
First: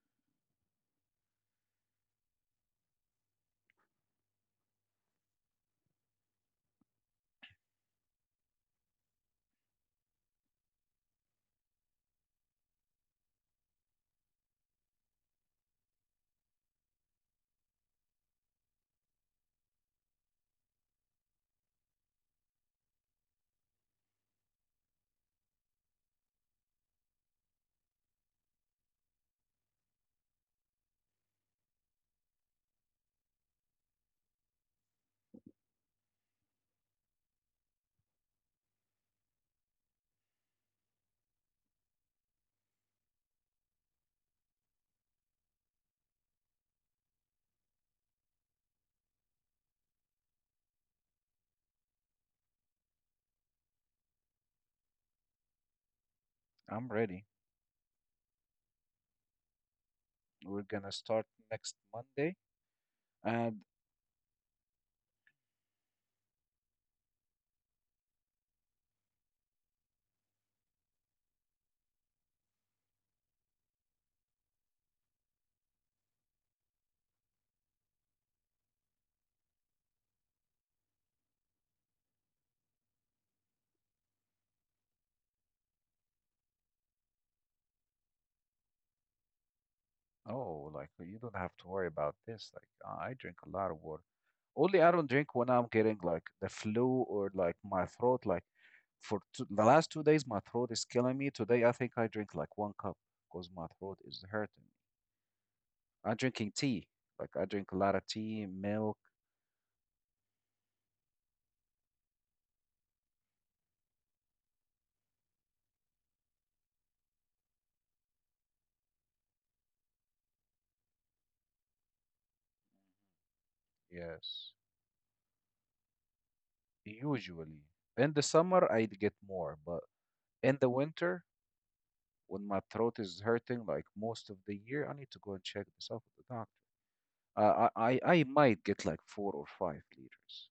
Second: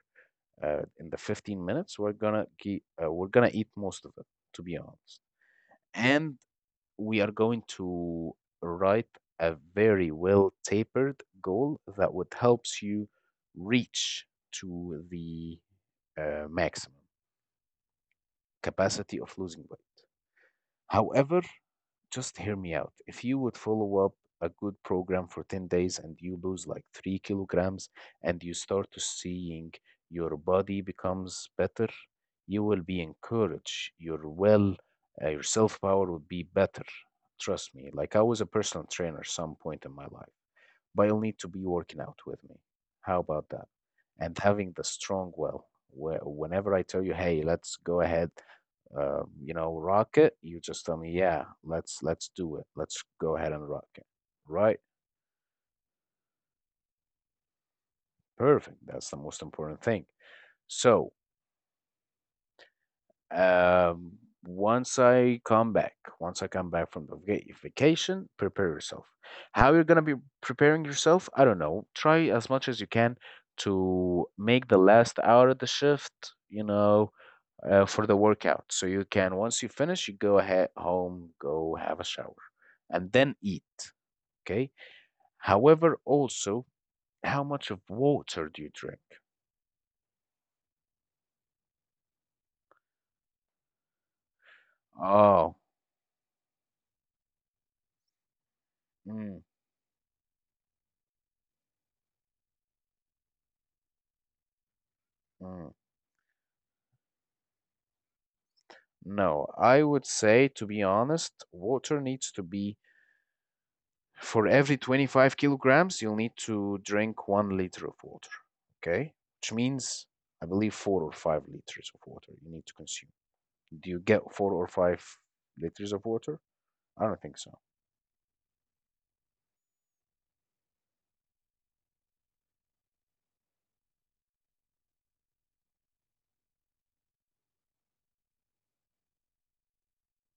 [SPEAKER 2] uh, in the fifteen minutes. We're gonna ge- uh, we're gonna eat most of it, to be honest. And we are going to write a very well tapered goal that would helps you reach to the uh, maximum capacity of losing weight. However, just hear me out. If you would follow up a good program for ten days and you lose like three kilograms and you start to seeing your body becomes better, you will be encouraged. Your well, uh, your self power would be better. Trust me. Like I was a personal trainer some point in my life, but you'll need to be working out with me. How about that? And having the strong will, where whenever I tell you, hey, let's go ahead, uh, you know, rock it, you just tell me, yeah, let's let's do it. Let's go ahead and rock it. Right?
[SPEAKER 1] I'm ready.
[SPEAKER 2] Perfect. That's the most important thing.
[SPEAKER 1] We're gonna
[SPEAKER 2] So,
[SPEAKER 1] start next Monday, and
[SPEAKER 2] um, once I come back, once I come back from the vaca- vacation, prepare yourself. How you're gonna be preparing yourself? I don't know. Try as much as you can to make the last hour of the shift, you know, uh, for the workout. So you can, once you finish, you go ahead home, go have a shower, and then eat. Okay. However, also, how much of water do you drink?
[SPEAKER 1] oh, like you don't have to worry about this. Like I I drink a lot of water. Only I don't drink when
[SPEAKER 2] Oh,
[SPEAKER 1] I'm getting like the flu or like my throat. Like for two,
[SPEAKER 2] mm,
[SPEAKER 1] the last two days, my throat is killing me. Today, I think I drink like one cup because my throat is hurting.
[SPEAKER 2] mm.
[SPEAKER 1] I'm drinking tea. Like I drink a lot of tea, milk.
[SPEAKER 2] No, I would say, to be honest, water needs to be, for every twenty-five kilograms, you'll need to drink one liter of water. Okay? Which means, I believe, four or five liters of water you need to consume. Do you get
[SPEAKER 1] Yes.
[SPEAKER 2] four or five liters of water? I don't think
[SPEAKER 1] Usually,
[SPEAKER 2] so.
[SPEAKER 1] in the summer, I'd get more, but in the winter, when my throat is hurting like most of the year, I need to go and check this out with the doctor. Uh, I, I, I might get like four or five liters.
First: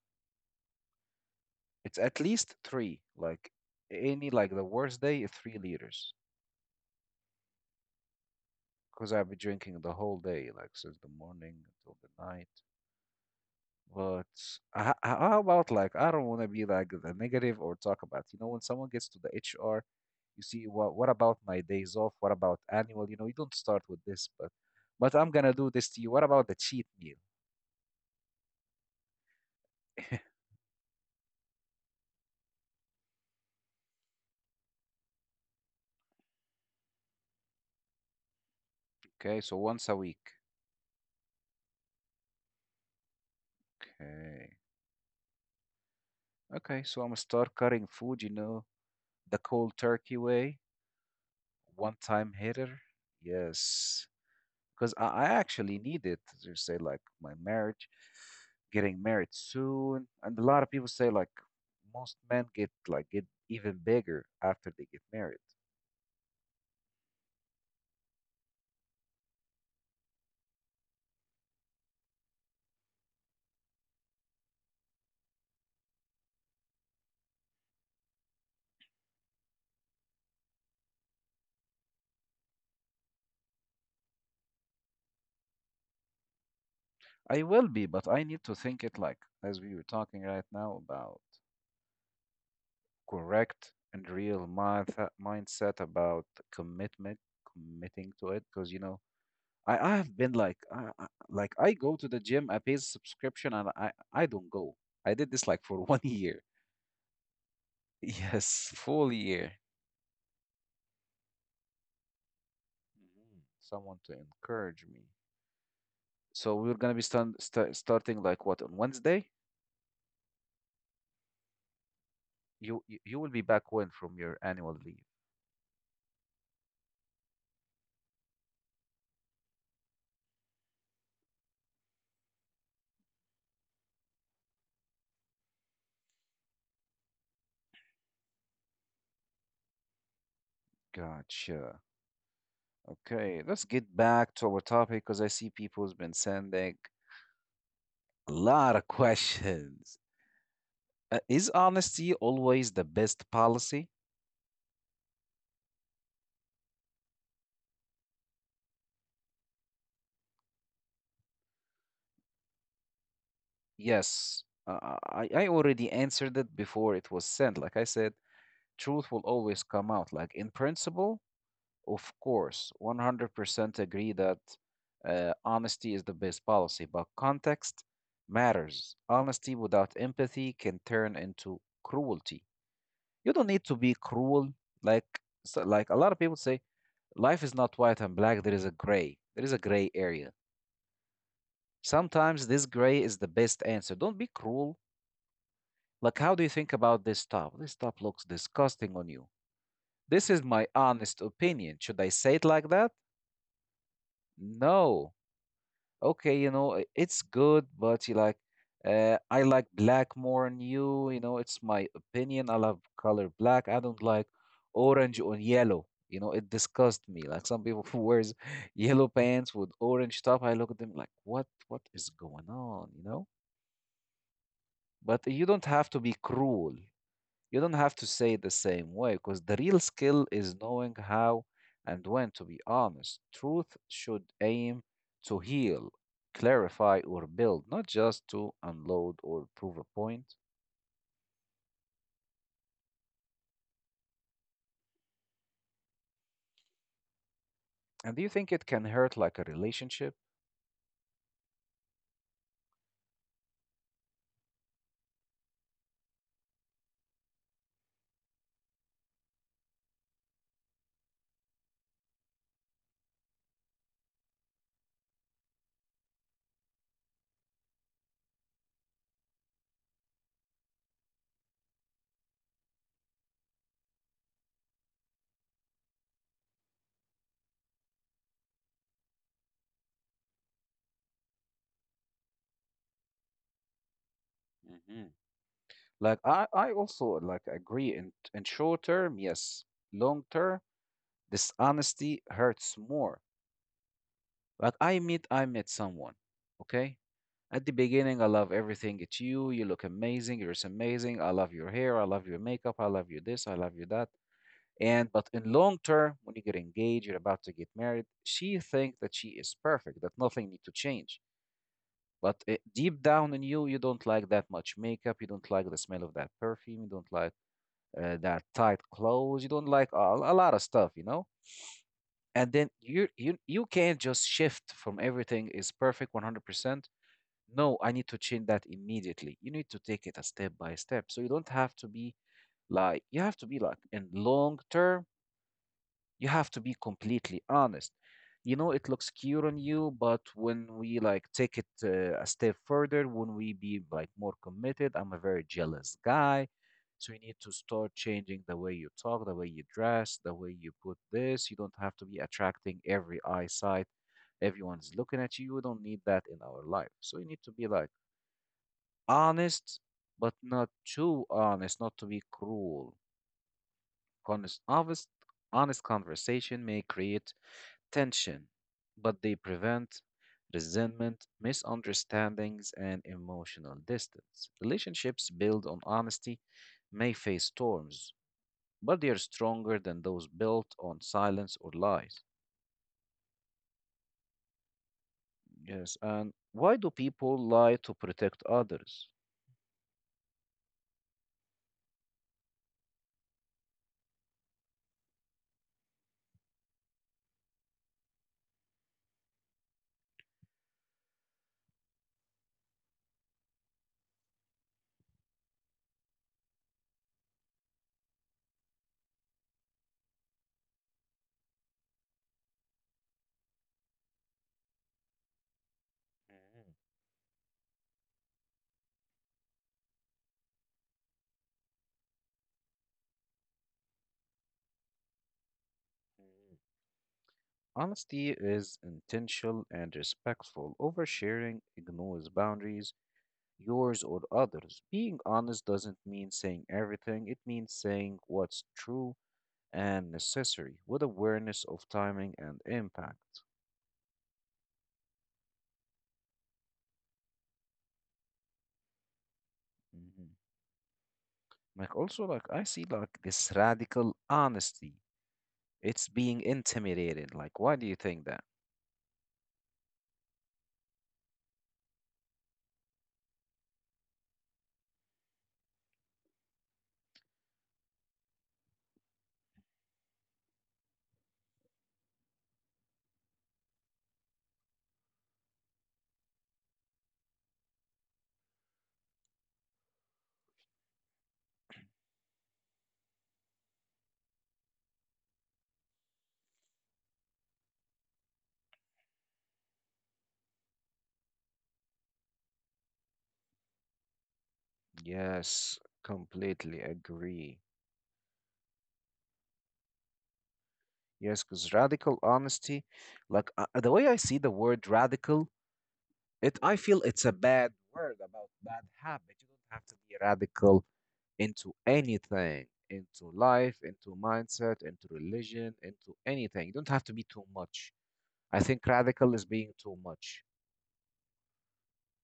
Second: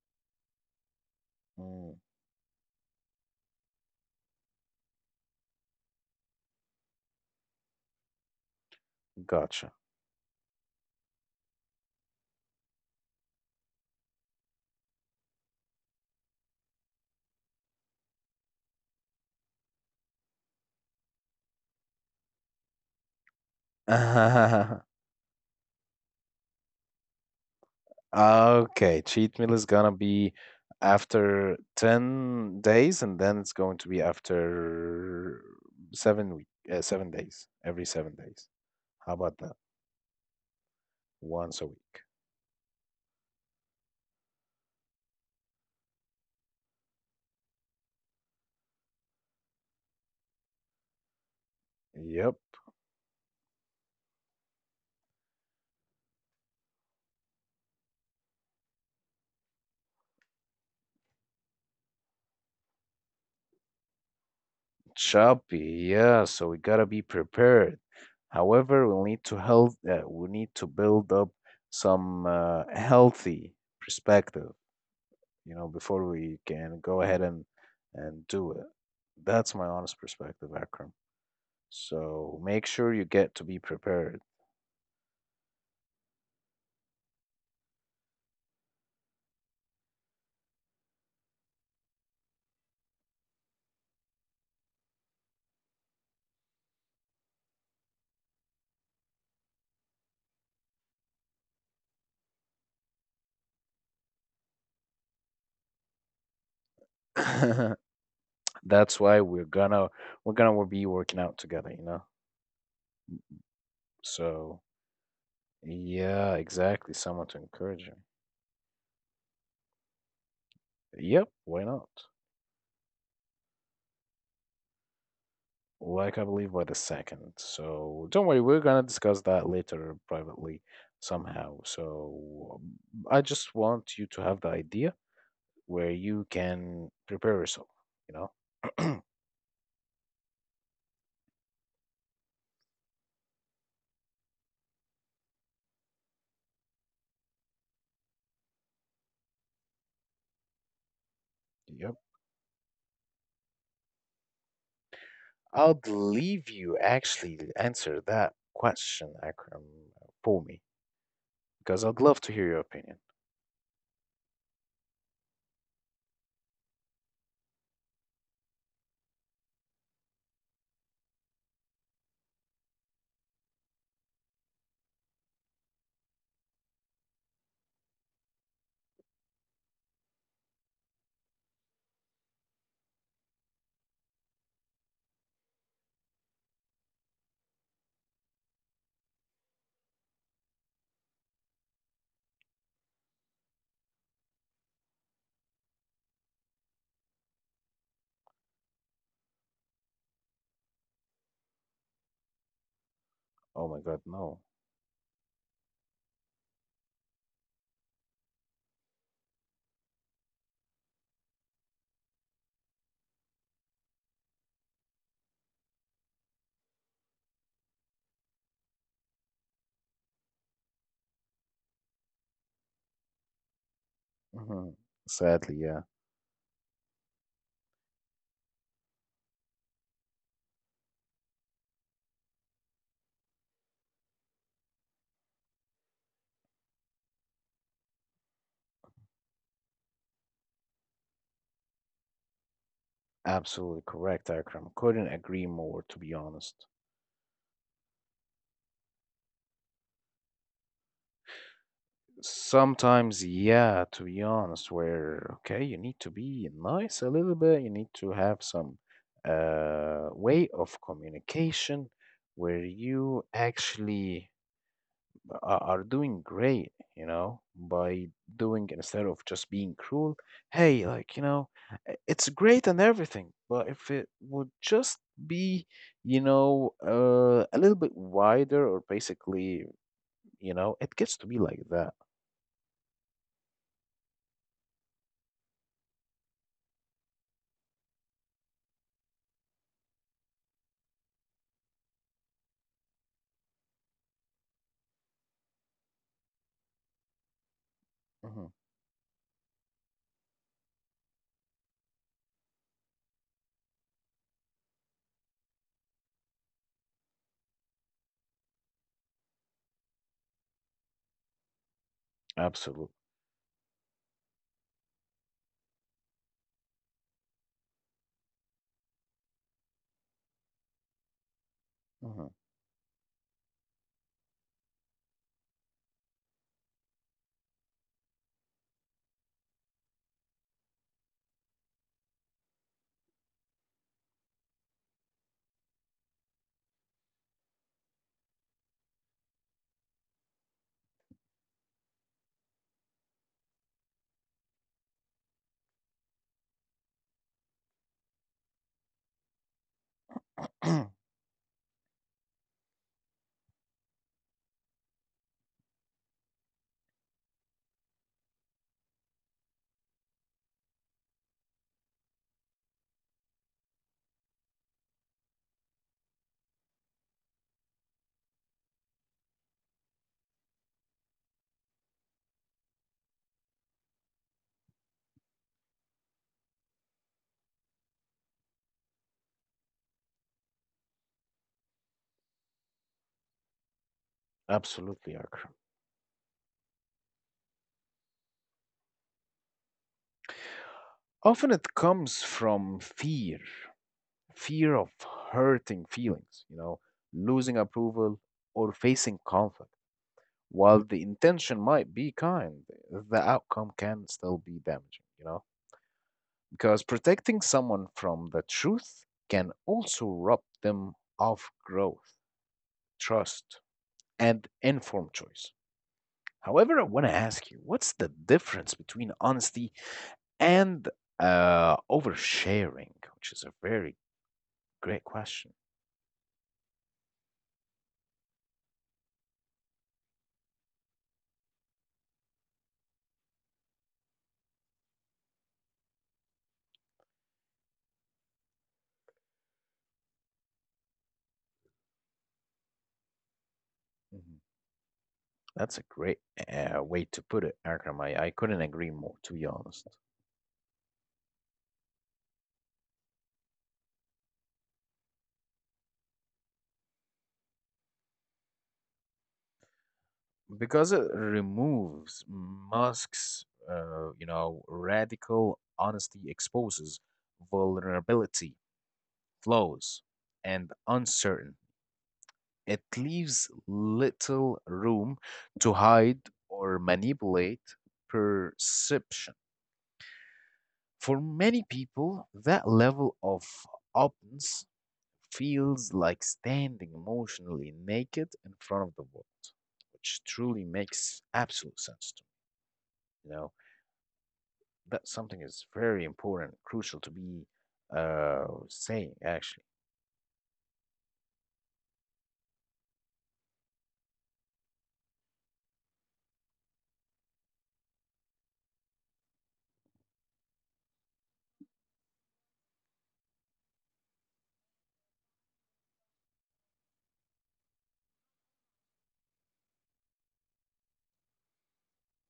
[SPEAKER 2] Mm,
[SPEAKER 1] It's at least three, like any, like the worst day, three liters, because I've been
[SPEAKER 2] gotcha.
[SPEAKER 1] drinking the whole day, like since the morning until the night. But h- h- how about like I don't want to be like the negative or talk about, you know, when someone gets to the H R, you see what what about my days off? What about annual? You know, you don't start with this, but but I'm gonna do this to you. What about the cheat meal?
[SPEAKER 2] Ah, okay, cheat meal is gonna be after ten days, and then it's going to be after seven week, uh, seven days, every seven days. How about
[SPEAKER 1] Okay,
[SPEAKER 2] that?
[SPEAKER 1] so once a week.
[SPEAKER 2] Once a week.
[SPEAKER 1] Okay. Okay, so I'm gonna start cutting food, you know, the cold turkey way, one
[SPEAKER 2] Yep,
[SPEAKER 1] time hitter. Yes, because I, I actually need it. As you say, like my marriage, getting married soon, and a lot of people say like most men get like get even bigger after they get married.
[SPEAKER 2] choppy. Yeah, so we gotta be prepared. However, we'll need to health, uh, we need to build up some uh, healthy perspective, you know, before we can go ahead and and do it. That's my honest perspective, Akram. So make sure you get to be prepared.
[SPEAKER 1] I will be, but I need to think it like as we were talking right now about correct and real mind mindset about commitment, committing to it, because you know. I, I have been like I, I- like I go to the gym, I pay a subscription, and I I don't go. I did this like for one year. Yes,
[SPEAKER 2] That's
[SPEAKER 1] full
[SPEAKER 2] why we're
[SPEAKER 1] year.
[SPEAKER 2] gonna we're gonna be working out together, you know?
[SPEAKER 1] Mhm. Someone to
[SPEAKER 2] So
[SPEAKER 1] encourage me.
[SPEAKER 2] yeah,
[SPEAKER 1] So we're
[SPEAKER 2] exactly.
[SPEAKER 1] gonna be
[SPEAKER 2] Someone to
[SPEAKER 1] start, start,
[SPEAKER 2] encourage you.
[SPEAKER 1] starting like what on Wednesday?
[SPEAKER 2] Yep, why not?
[SPEAKER 1] You you you will be back when from your annual leave?
[SPEAKER 2] Like I believe by the second. So don't worry, we're gonna discuss that later privately somehow. So um, I just want you to have the idea where you can prepare yourself, you know?
[SPEAKER 1] Gotcha. Okay, let's get back to our topic because I see people's been sending a lot of questions. Uh, is
[SPEAKER 2] Yep.
[SPEAKER 1] honesty always the best policy?
[SPEAKER 2] I'd leave you actually answer that question, Akram, for me, because I'd love to hear your opinion.
[SPEAKER 1] Yes. Uh, I I already answered it before it was sent. Like I said, truth will always come out. Like in principle, of course, one hundred percent agree that uh, honesty is the best policy, but context matters. Honesty without empathy can turn into cruelty. You don't need to be cruel. Like so- like a lot of people say, life is not white and black. There is a gray. There is a gray area. Sometimes this gray is the best answer. Don't be cruel. Like, how do you think about this stuff? This stuff looks disgusting on you. This is my honest opinion. Should I say it like that?
[SPEAKER 2] Oh my God, no.
[SPEAKER 1] No. Okay, you know, i- it's good, but you like, uh, I like black more than you. You know, it's my opinion. I love color black. I don't like orange or yellow. You know, it disgusts me. Like some people who wears yellow pants with orange top, I look at them like, what, what is going on? You know,
[SPEAKER 2] Hmm.
[SPEAKER 1] but you
[SPEAKER 2] Sadly,
[SPEAKER 1] don't
[SPEAKER 2] yeah.
[SPEAKER 1] have to be cruel. You don't have to say it the same way because the real skill is knowing how and when to be honest. Truth should aim to heal, clarify, or build, not just to unload or prove a point.
[SPEAKER 2] Absolutely correct, Akram. Couldn't agree more, to be honest.
[SPEAKER 1] And do you think it can hurt like a relationship?
[SPEAKER 2] Sometimes, yeah, to be honest, where okay, you need to be nice a little bit, you need to have some uh, way of communication where you actually a- are doing great, you know, by doing instead of just being cruel. Hey, like, you know, i- it's great and everything, but if it would just be, you know, uh, a little bit wider or basically, you know, it gets to be like that.
[SPEAKER 1] Hmm. Like I, I also like agree in in short term, yes. Long term, dishonesty hurts more. Like I meet I met someone, okay? At the beginning, I
[SPEAKER 2] Mhm.
[SPEAKER 1] love everything. It's you. You look amazing. You're so amazing. I love your hair. I love your makeup. I love you this. I love you that. And but in long term, when you get engaged, you're about to get married. She thinks that she is perfect, that nothing needs to change. But uh,
[SPEAKER 2] Absolutely.
[SPEAKER 1] deep down in you, you don't like that much makeup. You don't like the smell of that perfume. You don't like uh, that tight clothes. You don't like a, a lot of stuff. You know.
[SPEAKER 2] Mhm.
[SPEAKER 1] And then you you you can't just shift from everything is perfect one hundred percent, no, I need to change that immediately. You need to take it a step by step. So you don't have to be like, you have to be like, in long term, you have to be completely honest. You know, it looks cute on you, but when we like take it uh, a step further, when we be like more committed, I'm a very jealous guy. So you need to start changing the way you talk, the way you dress, the way you put this. You don't have to be attracting every eyesight. Everyone's looking at you. We don't need that in our life. So you need to be like, honest, but not too honest, not to be cruel. Honest, honest, honest conversation may create tension, but they prevent resentment, misunderstandings, and emotional distance. Relationships built on honesty may face storms, but they are stronger than those built on silence or lies.
[SPEAKER 2] Absolutely, Akram.
[SPEAKER 1] Yes, and why do people lie to protect others?
[SPEAKER 2] Often it comes from fear, fear of hurting feelings, you know, losing approval or facing conflict. While the intention might be kind, the outcome can still be damaging, you know? Because protecting someone from the truth can also rob them of growth, trust, and informed choice.
[SPEAKER 1] Mhm,
[SPEAKER 2] However, I want to ask you, what's the difference between honesty and uh, oversharing, which is a very great question.
[SPEAKER 1] mhm. Honesty is intentional and respectful. Oversharing ignores boundaries, yours or others. Being honest doesn't mean saying everything, it means saying what's true and necessary with awareness of timing and impact.
[SPEAKER 2] Mhm. That's a great uh, way to put it, Akram. I, I couldn't agree more, to be honest,
[SPEAKER 1] Mhm. Like, also, like, I see, like, this radical honesty. It's being intimidated. Like, why do you think that?
[SPEAKER 2] because it removes Musk's, uh, you know, radical honesty exposes vulnerability, flaws, and uncertainty. It leaves little room to hide or manipulate perception. For many people, that level of openness feels like standing emotionally naked in front of the world, which truly makes absolute sense to me. You know, that something is
[SPEAKER 1] Yes,
[SPEAKER 2] very important,
[SPEAKER 1] completely
[SPEAKER 2] crucial to be
[SPEAKER 1] agree.
[SPEAKER 2] uh, saying, actually.
[SPEAKER 1] Yes, because radical honesty, like, uh, the way I see the word radical, It I feel it's a bad word about bad habit. You don't have to be radical into anything, into life, into mindset, into religion, into anything. You don't have to be too much. I think radical is being too much.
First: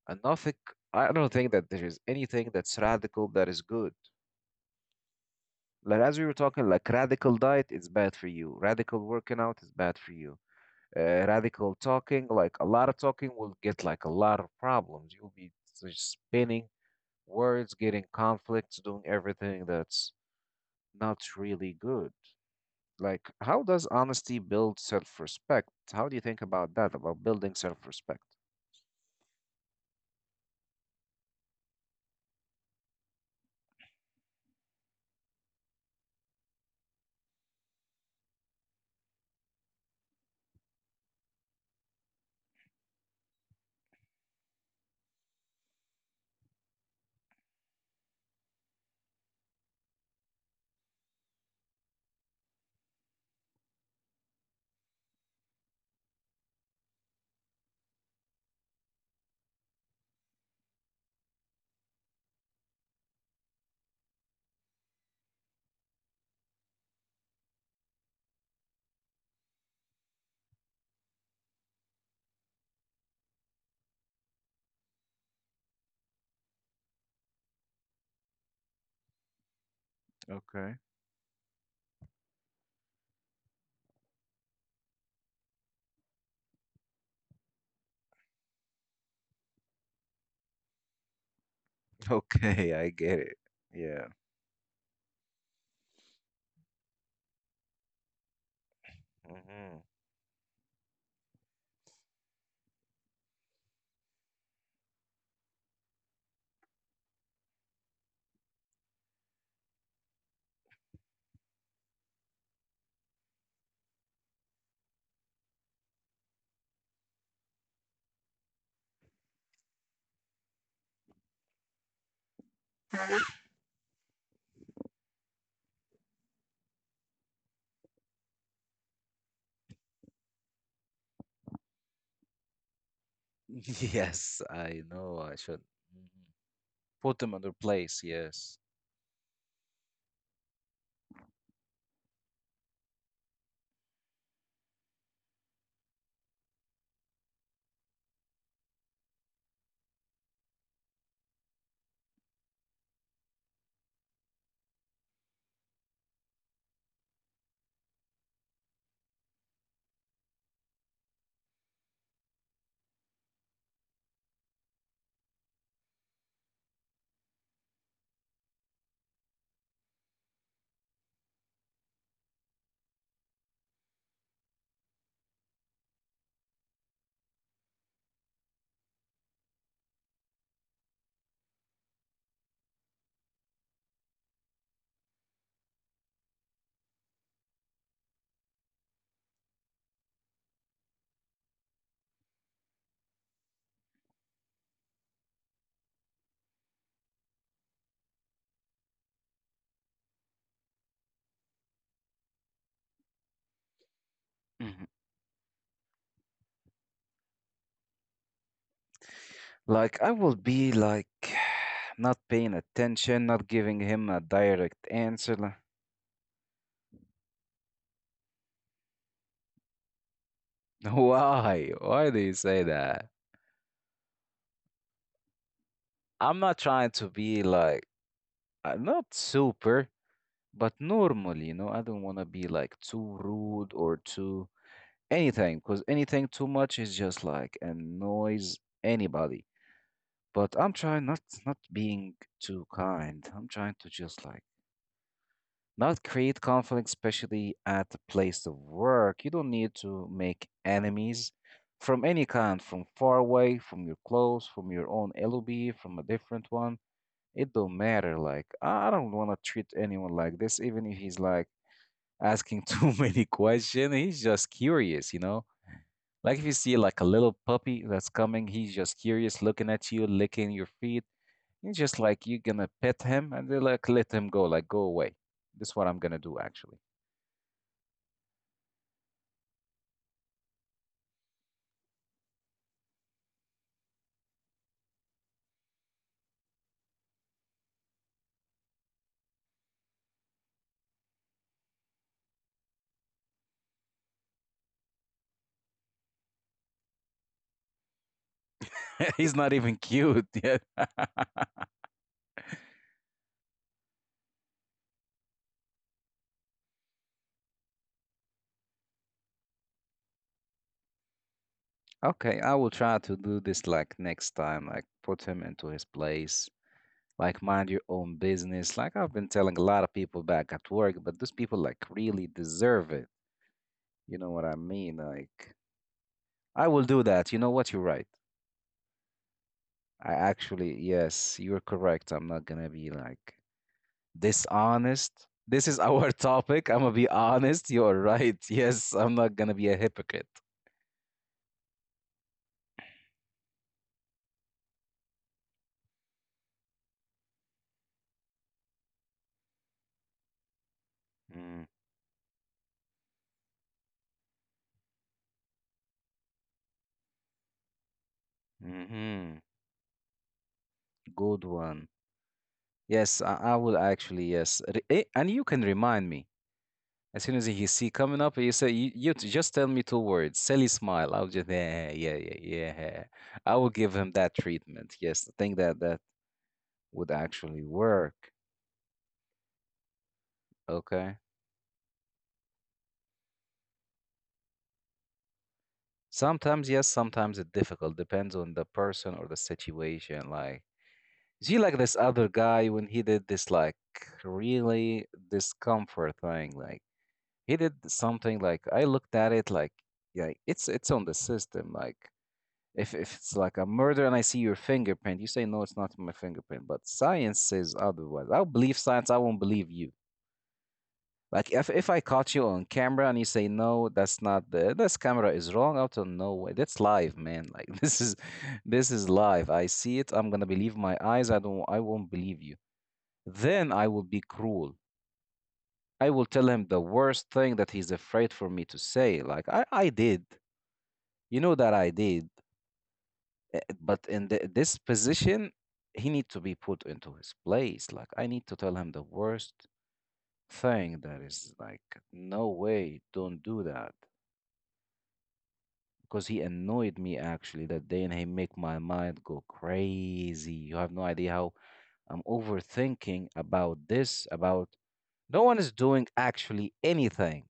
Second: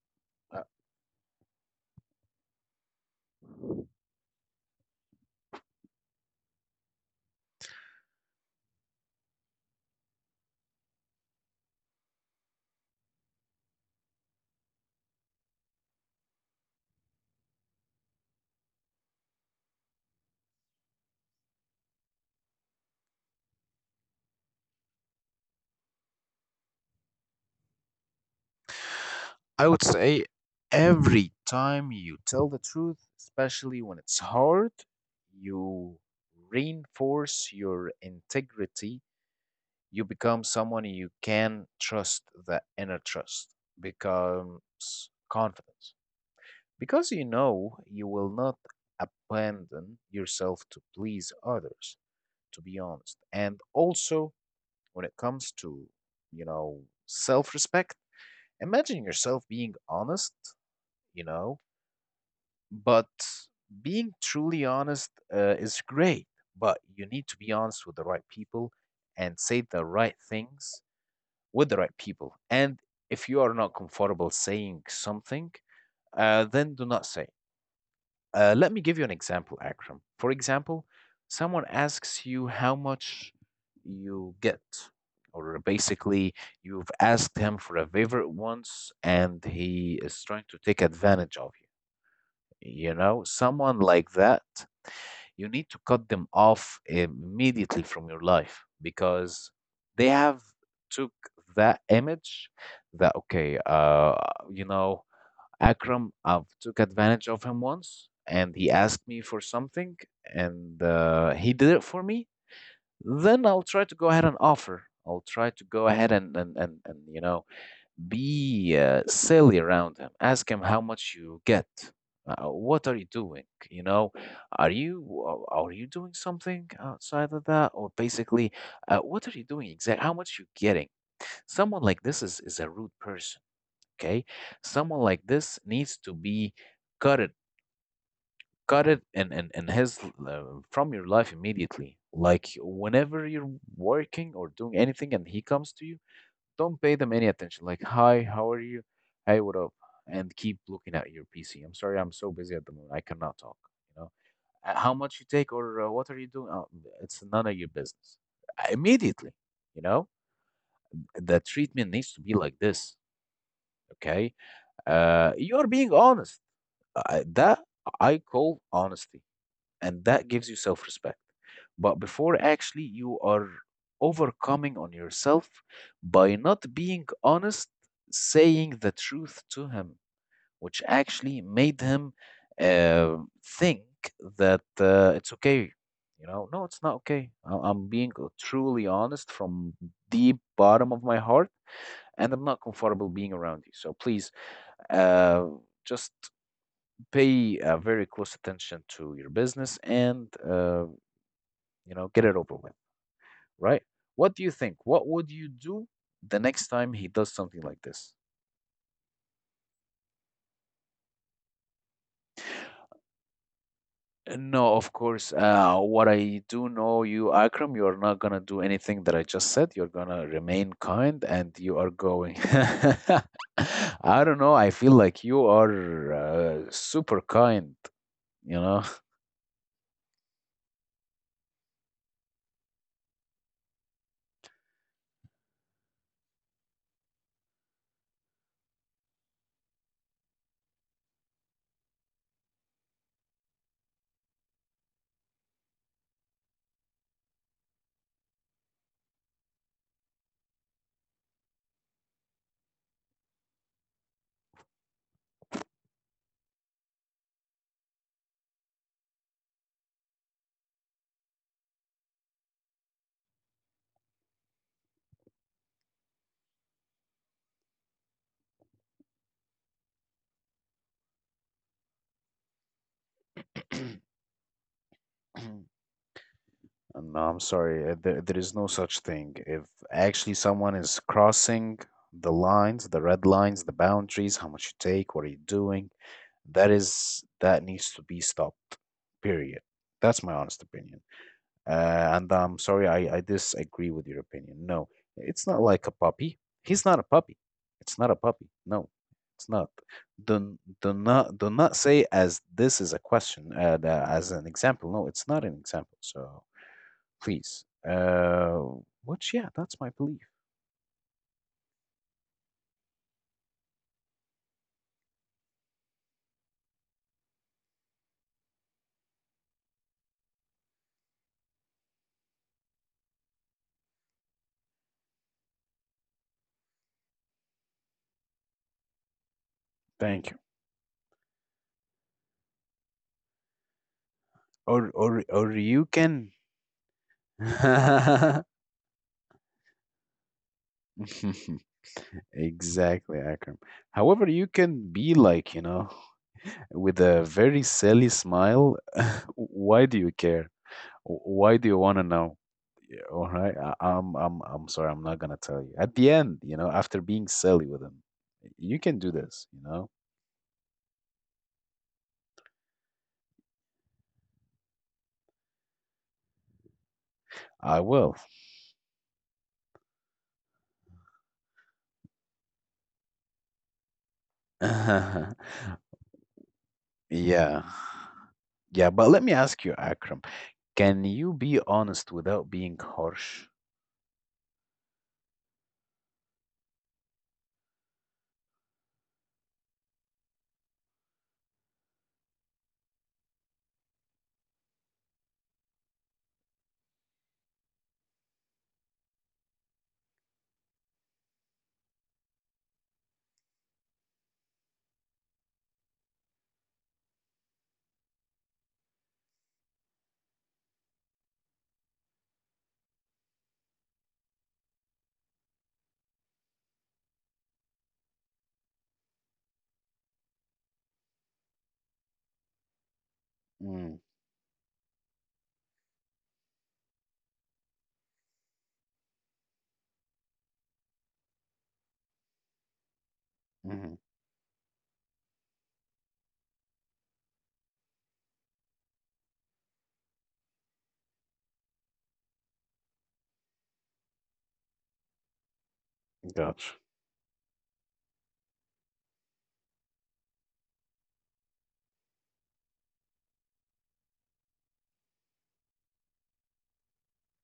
[SPEAKER 1] And nothing,
[SPEAKER 2] Uh,
[SPEAKER 1] I don't think that there is anything that's radical that is good. Like as we were talking, like radical diet is bad for you. Radical working out is bad for you. Uh, radical talking, like a lot of talking will get like a lot of problems. You'll be just spinning words getting conflicts, doing everything that's not really good. Like, how does honesty build self respect? How do you think about that, about building self respect?
[SPEAKER 2] I would say every time you tell the truth, especially when it's hard, you reinforce your integrity. You become someone you can trust. The inner trust becomes confidence because you know you will not abandon yourself to please others, to be honest. And also when it comes to, you know, self-respect, imagine yourself being honest, you know, but being truly honest uh, is great. But you need to be honest with the right people and say the right things with the right people. And if you are not comfortable saying something, uh, then do not say. Uh, let me give you an example, Akram. For
[SPEAKER 1] Okay.
[SPEAKER 2] example, someone asks you how much you get, or basically, you've asked him for a favor once and he is trying to take advantage of you.
[SPEAKER 1] Okay, I
[SPEAKER 2] You
[SPEAKER 1] get
[SPEAKER 2] know,
[SPEAKER 1] it.
[SPEAKER 2] someone
[SPEAKER 1] Yeah.
[SPEAKER 2] like that, you need to cut them off immediately from your life because
[SPEAKER 1] Hmm.
[SPEAKER 2] they have took that image that okay, uh, you know, Akram, I've took advantage of him once and he asked me for something and uh, he did it for me. Then I'll try to go ahead and offer. I'll try to go ahead and and and, and you know be uh, silly around him. Ask him how much you get. Uh, what are you doing? You know, are you a- are you doing something outside of that, or basically, uh, what are you doing exactly? How much you getting? Someone like this is is a rude person. Okay,
[SPEAKER 1] Yes, I
[SPEAKER 2] someone
[SPEAKER 1] know
[SPEAKER 2] like
[SPEAKER 1] I should.
[SPEAKER 2] this needs to
[SPEAKER 1] Mhm.
[SPEAKER 2] be
[SPEAKER 1] Put
[SPEAKER 2] cut it,
[SPEAKER 1] them in their place. Yes.
[SPEAKER 2] cut it and and, and his uh, from your life immediately. Like whenever you're working or doing anything, and he comes to you, don't pay them any attention. Like, hi, how are you? Hey, what up? And keep looking at your P C. I'm sorry, I'm so busy at the moment. I cannot talk. You know, Uh, how much you take or uh, what are you doing? Oh, it's none of your business. Uh, Immediately, you know, the treatment needs to be like this. Okay, uh, you are being honest. Uh, that I call honesty, and that gives you self-respect. But before, actually, you are overcoming on yourself by not being honest, saying the truth to him, which actually made him uh, think that uh, it's okay. You know, no, it's not okay. I- I'm being truly honest from deep bottom of my heart, and I'm not comfortable being around you, so please, uh, just pay uh, very close attention to your business and, uh, you know, get it over with, right? What do you think?
[SPEAKER 1] Hmm.
[SPEAKER 2] What would you do the next time he does something like this?
[SPEAKER 1] Like, I will be like not paying attention, not giving him a
[SPEAKER 2] No,
[SPEAKER 1] direct
[SPEAKER 2] of course.
[SPEAKER 1] answer. Like,
[SPEAKER 2] Uh, what I do know, you, Akram, you are not gonna do anything that I just said. You're gonna remain kind, and
[SPEAKER 1] why?
[SPEAKER 2] you are
[SPEAKER 1] Why do you
[SPEAKER 2] going.
[SPEAKER 1] say that?
[SPEAKER 2] I don't know. I feel like you are
[SPEAKER 1] I'm not
[SPEAKER 2] uh,
[SPEAKER 1] trying to
[SPEAKER 2] super
[SPEAKER 1] be
[SPEAKER 2] kind.
[SPEAKER 1] like
[SPEAKER 2] You
[SPEAKER 1] uh,
[SPEAKER 2] know.
[SPEAKER 1] not super, but normal, you know. I don't want to be like too rude or too anything, because anything too much is just like annoys anybody. But I'm trying not not being too kind. I'm trying to just like not create conflict, especially at the place of work. You don't need to make enemies from any kind, from far away, from your close, from your own L O B, from a different one. It don't matter. Like, I don't want to treat anyone like this, even if he's like asking too many questions. He's just curious, you know. Like if you see like a little puppy that's coming, he's just curious, looking at you, licking your feet. He's just like you're gonna pet him and then like let him go, like go away. That's what I'm gonna do actually.
[SPEAKER 2] Uh, no, I'm sorry. uh, There, there is no such thing. If actually someone is crossing the lines, the red lines, the boundaries, how much you take, what are you doing, that is that needs to be stopped. Period. That's my honest opinion. Uh, and I'm sorry, I, I disagree with your opinion. No, it's not like a puppy. He's not a puppy. It's not a puppy. No,
[SPEAKER 1] He's
[SPEAKER 2] it's
[SPEAKER 1] not
[SPEAKER 2] not.
[SPEAKER 1] even cute
[SPEAKER 2] Do,
[SPEAKER 1] yet.
[SPEAKER 2] do not do not say as this is a question, uh, the- as an example. No, it's not an example. So please. Uh, which, yeah, that's my belief.
[SPEAKER 1] Okay, I will try to do this like next time, like put him into his place, like mind your own business. Like I've been telling a lot of people back at work, but those people like really deserve it, you know what I mean? Like I will do that. You know what, you're right. I
[SPEAKER 2] Thank you.
[SPEAKER 1] actually, yes, you're correct, I'm not gonna be like
[SPEAKER 2] Or
[SPEAKER 1] dishonest.
[SPEAKER 2] or or
[SPEAKER 1] This is
[SPEAKER 2] you
[SPEAKER 1] our
[SPEAKER 2] can.
[SPEAKER 1] topic, I'm gonna be honest. You're right. Yes, I'm not gonna be a hypocrite.
[SPEAKER 2] Exactly, Akram. However, you can be like, you know, with a very silly smile. Why do you care? Why do you want to know? All right. I, I'm I'm I'm sorry. I'm not gonna tell you. At the end, you know, after being silly with him, you can do
[SPEAKER 1] Mm-hmm.
[SPEAKER 2] this. You know,
[SPEAKER 1] Good one. Yes, I, I will actually, yes. Re- eh, and you can remind me. As soon as he
[SPEAKER 2] I
[SPEAKER 1] see
[SPEAKER 2] will.
[SPEAKER 1] coming up, you say, you, you t- just tell me two words, silly smile. I'll just, yeah, yeah, yeah, yeah. I will give him that treatment. Yes,
[SPEAKER 2] Yeah,
[SPEAKER 1] I think that that would
[SPEAKER 2] yeah.
[SPEAKER 1] actually work.
[SPEAKER 2] But let me ask you, Akram. Can
[SPEAKER 1] Okay.
[SPEAKER 2] you be honest without being harsh?
[SPEAKER 1] Sometimes, yes, sometimes it's difficult. Depends on the person or the situation. Like, see, like this other guy when he did this, like, really discomfort thing. Like, he did something like, I looked at it like, yeah, it's it's on the system. Like, If if it's like a murder and I see your fingerprint, you say no, it's not my fingerprint. But science says otherwise. I'll believe science. I won't believe you. Like if if I caught you on camera and you say no, that's not the this camera is wrong. Out of nowhere, that's live, man. Like this is this is live. I see it. I'm gonna believe my eyes. I don't. I won't believe you. Then I
[SPEAKER 2] Mm,
[SPEAKER 1] will be cruel. I will tell him the worst thing that he's afraid for me to say. Like I I did. You know that I did. Uh,
[SPEAKER 2] hmm.
[SPEAKER 1] But in the, this position, he need to be put into his place. Like I need to tell him the worst thing that is like, no way, don't do that. Because he
[SPEAKER 2] Gotcha.
[SPEAKER 1] annoyed me actually that day, and he make my mind go crazy. You have no idea how I'm overthinking about this. About no one is doing actually anything.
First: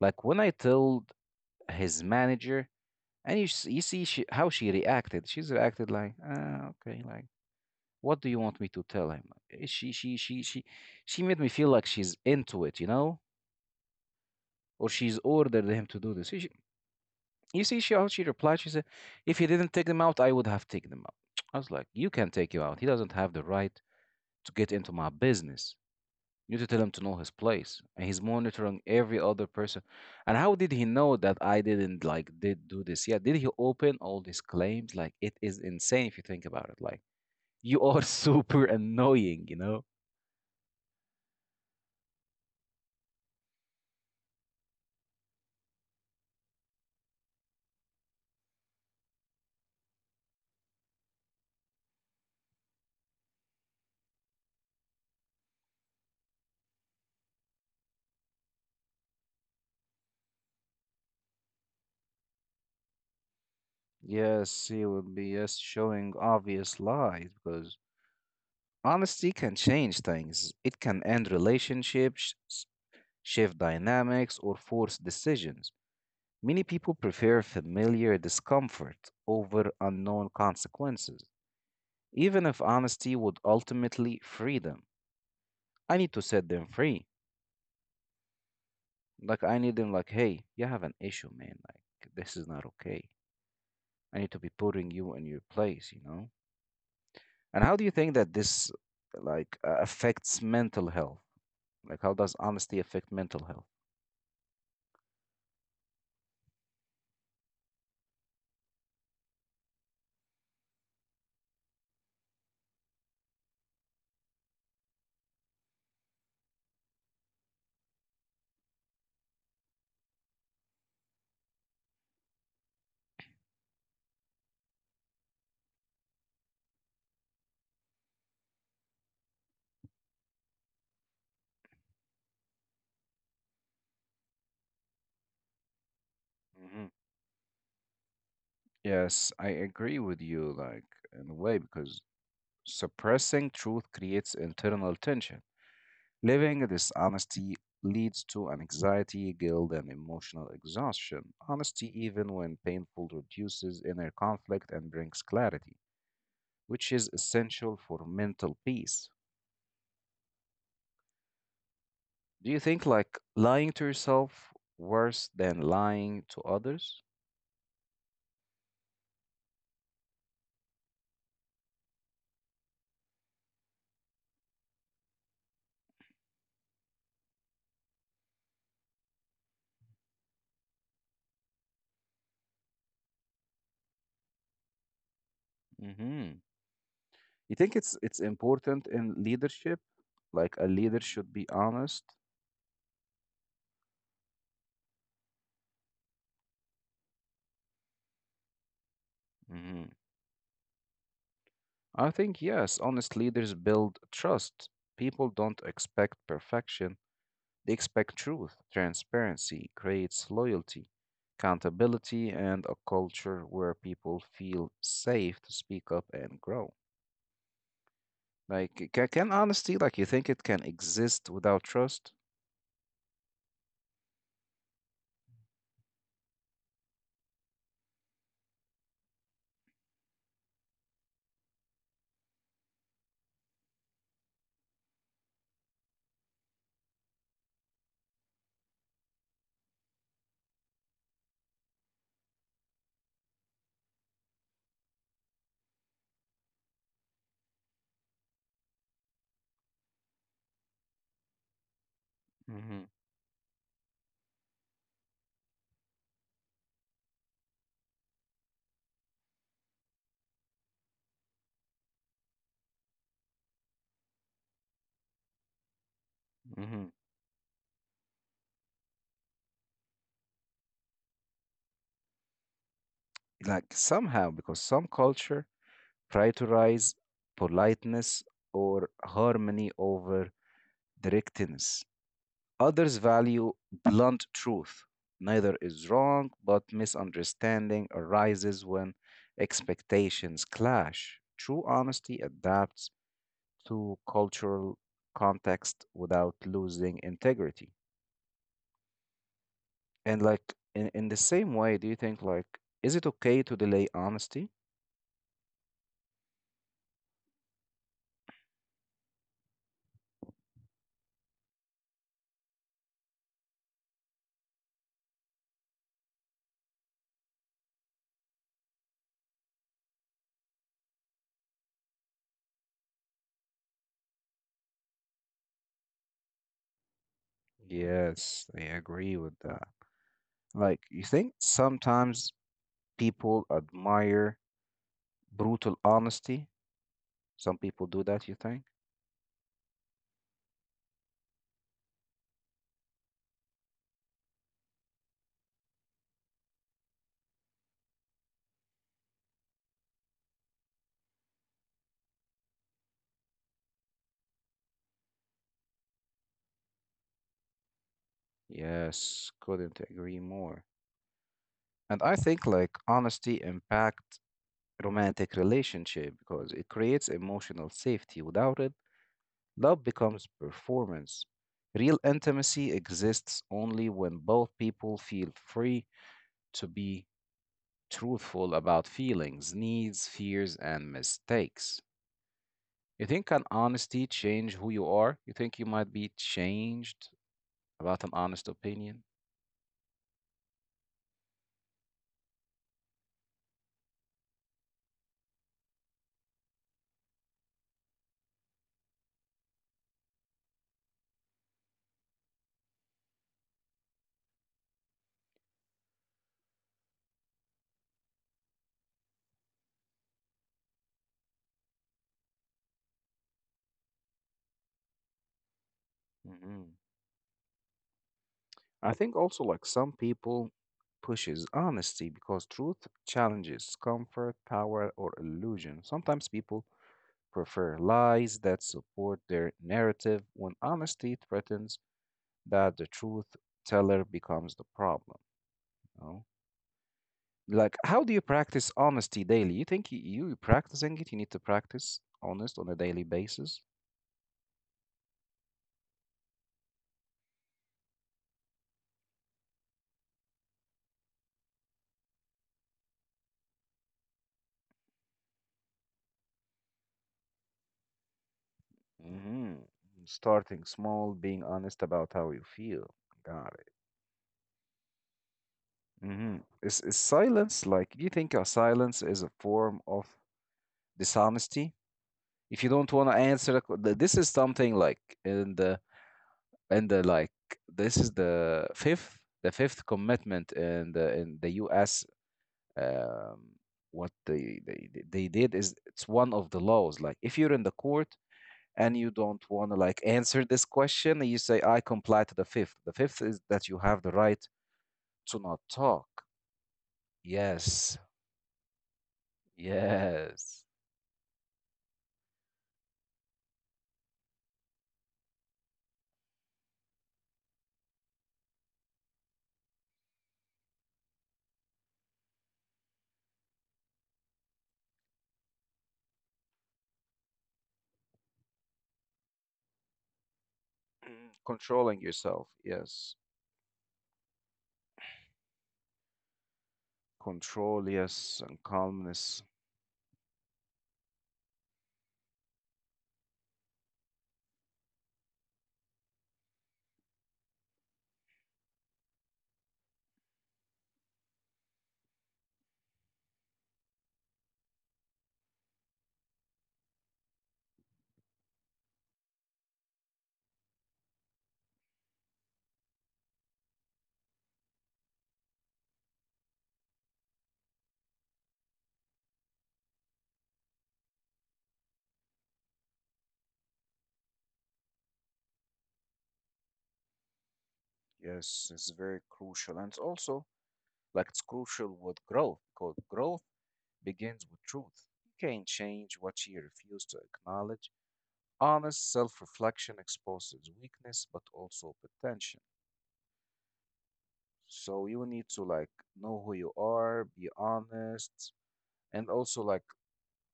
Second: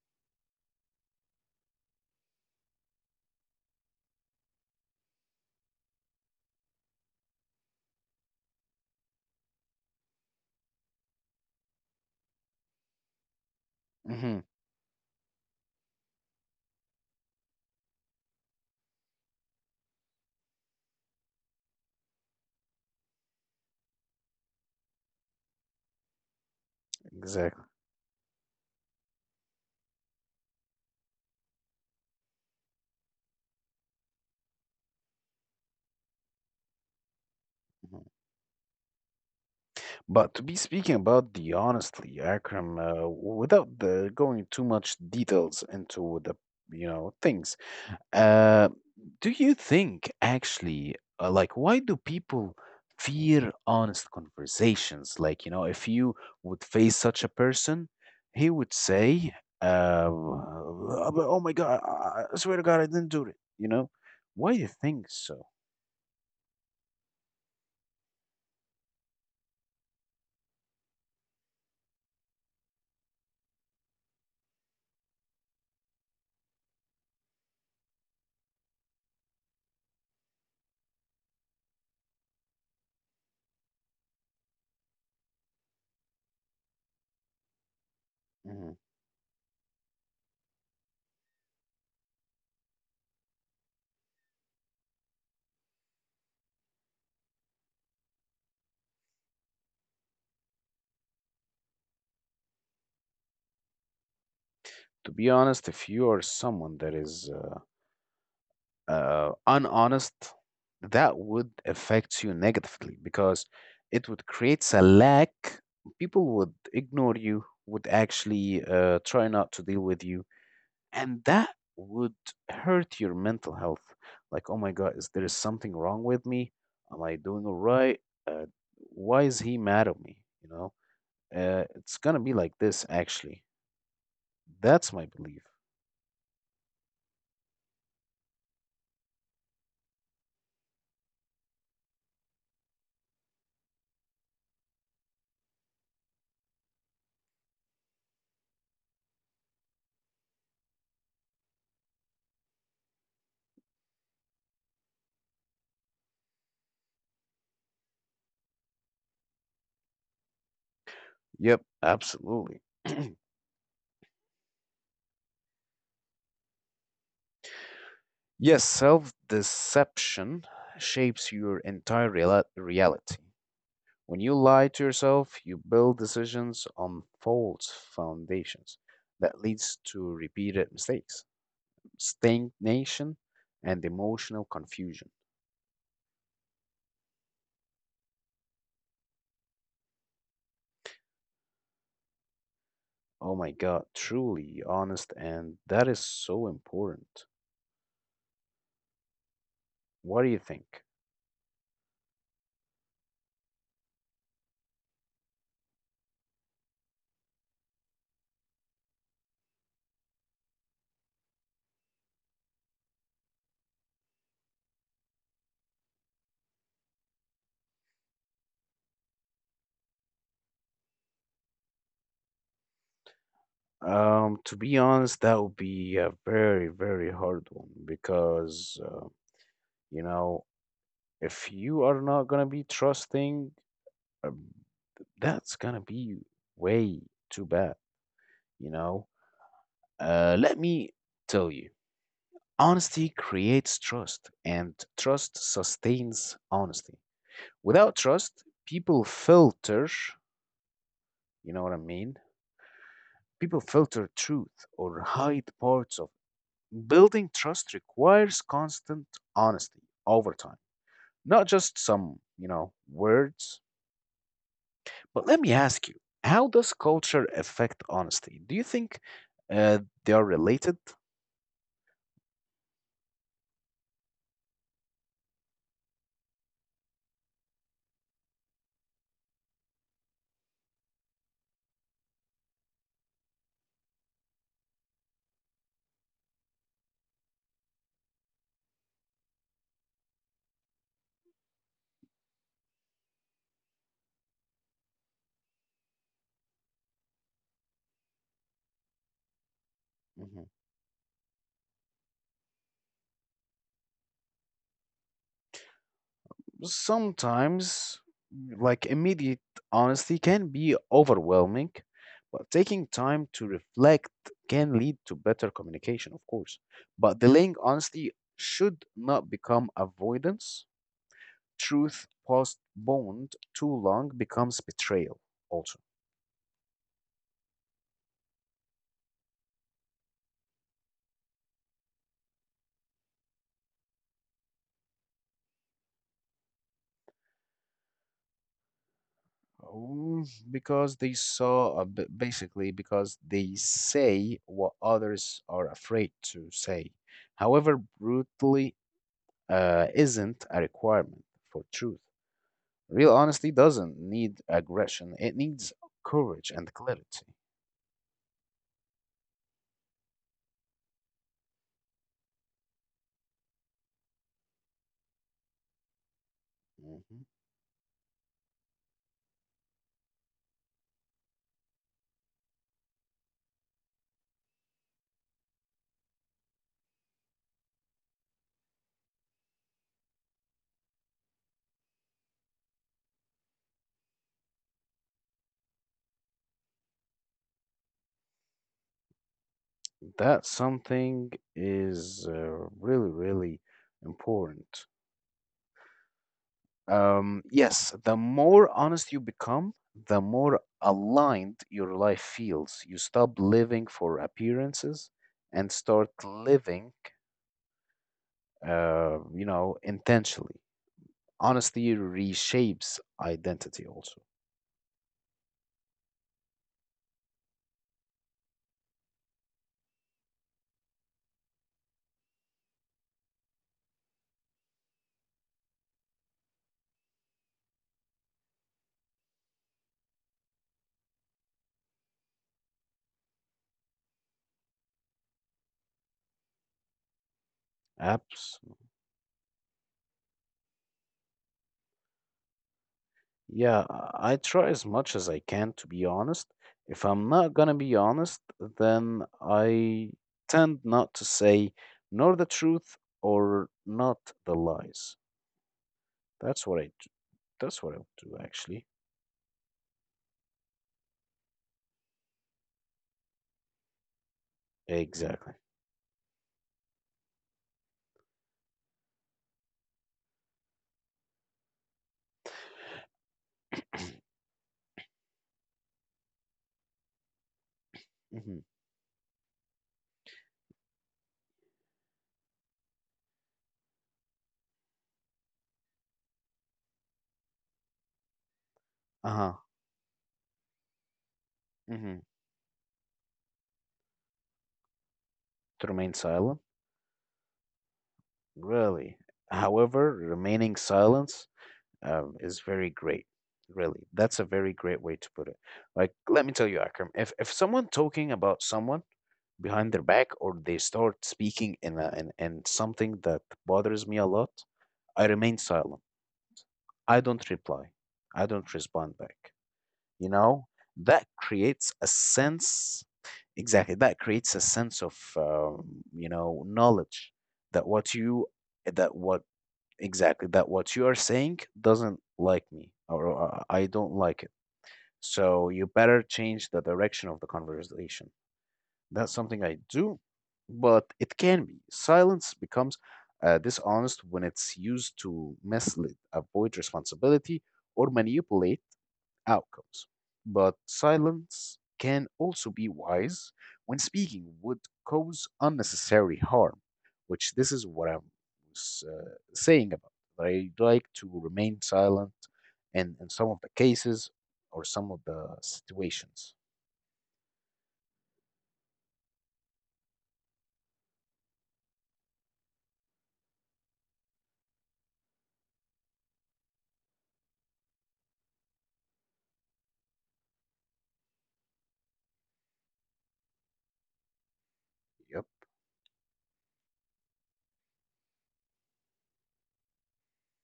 [SPEAKER 1] Like when I told his manager, and you, s- you see she, how she reacted. She's reacted like, ah, okay, like, what do you want me to tell him? Eh, She she she she she made me feel like she's into it, you know,
[SPEAKER 2] Hmm.
[SPEAKER 1] or she's ordered him to do this. She, she- you see, she how she replied. She said, "If he didn't take them out, I would have taken them out." I was like, "You can take you out. He doesn't have the right to get into my business. You need to tell him to know his
[SPEAKER 2] Exactly.
[SPEAKER 1] place, and he's monitoring every other person. And how did he know that I didn't like did do this? Yeah, did he open all these claims? Like, it is insane if you think about it. Like, you are
[SPEAKER 2] Mhm.
[SPEAKER 1] super annoying, you know."
[SPEAKER 2] But to be speaking about the honestly, Akram, uh, without the going too much details into the, you know, things. Uh, do you think actually, uh, like, why do people fear honest conversations? Like, you know, if you would face such a person, he would say, uh, "Oh but- oh my God, I I swear to God, I didn't do it." You know, why do you
[SPEAKER 1] Yes, he
[SPEAKER 2] think
[SPEAKER 1] would be
[SPEAKER 2] so?
[SPEAKER 1] just showing obvious lies because honesty can change things. It can end relationships, s- shift dynamics, or force decisions. Many people prefer familiar discomfort over unknown consequences, even if honesty would ultimately free them. I need to set them free.
[SPEAKER 2] Mhm.
[SPEAKER 1] Like, I need them, like, hey, you have an issue, man. Like, this is not okay. I need to be putting you in your place, you know? And how do you think that this like uh, affects mental health? Like how does honesty affect mental health?
[SPEAKER 2] To be honest, if you are someone that is uh, uh, unhonest, that would affect you negatively because it would create a lack. People would ignore you, would actually uh, try not to deal with you, and that would hurt your mental health. Like, oh my God, is there something wrong with me? Am I doing all right? Uh, why is he mad at me? You know, uh, it's gonna be like this. Actually, that's my belief.
[SPEAKER 1] Hmm. Yes, I agree with you, like, in a way, because suppressing truth creates internal tension. Living this honesty leads to an anxiety, guilt, and emotional exhaustion. Honesty, even when painful, reduces inner conflict and brings clarity, which is essential for mental peace.
[SPEAKER 2] Yep,
[SPEAKER 1] Do
[SPEAKER 2] absolutely.
[SPEAKER 1] you think like lying to yourself worse than lying to others?
[SPEAKER 2] Yes, self deception shapes your entire reala- reality. When you lie to yourself, you build decisions on false foundations that leads to repeated mistakes, stagnation, and emotional confusion.
[SPEAKER 1] Hmm. You think it's it's important in leadership? Like a leader should be honest?
[SPEAKER 2] Oh my God, truly honest, and that is so important.
[SPEAKER 1] Hmm.
[SPEAKER 2] What do you think?
[SPEAKER 1] I think yes, honest leaders build trust. People don't expect perfection. They expect truth. Transparency creates loyalty, accountability, and a culture where people feel safe to speak up and grow. Like, can, can honesty, like, you think it can exist without trust?
[SPEAKER 2] Um, to be honest, that would be a very, very hard one because, uh, you know, if you are not gonna be trusting, um, that's gonna be way too bad, you know? Uh, let me tell you, honesty creates trust, and trust sustains honesty. Without trust, people filter, you know what I mean?
[SPEAKER 1] Mhm,
[SPEAKER 2] People filter truth or hide parts of it. Building trust requires constant honesty over time, not just some, you know, words. But let me ask you, how does
[SPEAKER 1] mhm.
[SPEAKER 2] culture affect honesty? Do you think uh, they are related?
[SPEAKER 1] Like somehow, because some culture prioritize politeness or harmony over directness. Others value blunt truth. Neither is wrong, but misunderstanding arises when expectations clash. True honesty adapts to cultural context without losing integrity. And
[SPEAKER 2] Hmm.
[SPEAKER 1] like in, in the same way, do you think like is it okay to delay honesty?
[SPEAKER 2] Sometimes, like immediate honesty can be overwhelming, but taking time to reflect can lead to better communication, of course. But delaying honesty should not become avoidance. Truth postponed too long becomes betrayal, also.
[SPEAKER 1] Yes, I agree with that. Like you think sometimes people admire brutal honesty. Some people do that, you think?
[SPEAKER 2] Um, Because they saw, a b- basically, because they say what others are afraid to say. However, brutally uh, isn't a requirement for truth. Real honesty doesn't need aggression, it needs courage and clarity.
[SPEAKER 1] Yes, couldn't agree more. And I think like honesty impact romantic relationship because it creates
[SPEAKER 2] Mhm.
[SPEAKER 1] emotional safety. Without it, love becomes performance. Real intimacy exists only when both people feel free to be truthful about feelings, needs, fears, and mistakes. You think can honesty change who you are? You think you might be changed about an honest opinion.
[SPEAKER 2] That something is uh, really, really important. Um, yes, the more honest you become, the more aligned your life feels. You stop living for appearances and start living, uh, you know, intentionally. Honesty reshapes identity also.
[SPEAKER 1] Mhm. I think also like some people pushes honesty because truth challenges comfort, power, or illusion. Sometimes people prefer lies that support their narrative when honesty threatens that the truth teller becomes the problem. You know? Like, how do you practice honesty daily? You think y- you practicing it? You need to practice honest on a daily basis.
[SPEAKER 2] Yeah, I I try as much as I can, to be honest. If I'm not gonna be honest, then I tend not to say nor the truth or not the lies. That's what I do. That's what I do, actually.
[SPEAKER 1] Hmm. Starting small, being honest about how you feel. Got
[SPEAKER 2] Exactly.
[SPEAKER 1] it. Hmm. Is, is silence like, do you think a silence is a form of dishonesty? If you don't want to answer, a q- th- this is something like in the and the like this is
[SPEAKER 2] Hmm.
[SPEAKER 1] the fifth the fifth commitment in the in the U S, um, what they, they they they did is it's one of the laws. Like if you're in the court and you don't
[SPEAKER 2] Uh-huh.
[SPEAKER 1] want to like answer this question, you say I
[SPEAKER 2] Hmm.
[SPEAKER 1] comply to the fifth. The fifth is that you have the right to not
[SPEAKER 2] To remain
[SPEAKER 1] talk.
[SPEAKER 2] silent?
[SPEAKER 1] Yes.
[SPEAKER 2] Really. However,
[SPEAKER 1] Yes,
[SPEAKER 2] remaining silence um, is very great. Really. That's a very great way to put it. Like, let me tell you, Akram, if if someone talking about someone behind their back or they start speaking in, a, in, in something that bothers me a lot, I remain silent. I don't reply. I don't respond back. You know, that creates a
[SPEAKER 1] controlling yourself,
[SPEAKER 2] sense,
[SPEAKER 1] yes.
[SPEAKER 2] exactly, that creates a sense of, um, you know, knowledge that
[SPEAKER 1] Control,
[SPEAKER 2] what you,
[SPEAKER 1] yes, and
[SPEAKER 2] that what,
[SPEAKER 1] calmness.
[SPEAKER 2] exactly, that what you are saying doesn't like me or uh, I don't like it. So you better change the direction of the conversation. That's something I do, but it can be. Silence becomes uh, dishonest when it's used to mislead, avoid responsibility, or manipulate outcomes. But silence can also be wise when speaking would cause unnecessary harm, which this is what I was uh, saying about. I like to remain silent in, in some of the cases or some of the situations.
[SPEAKER 1] Yes, is very crucial. And also, like it's crucial with growth because growth begins with truth. You can't change what you refuse to acknowledge. Honest self reflection exposes weakness but also potential. So you
[SPEAKER 2] Yep.
[SPEAKER 1] need to like know who you are, be honest, and also like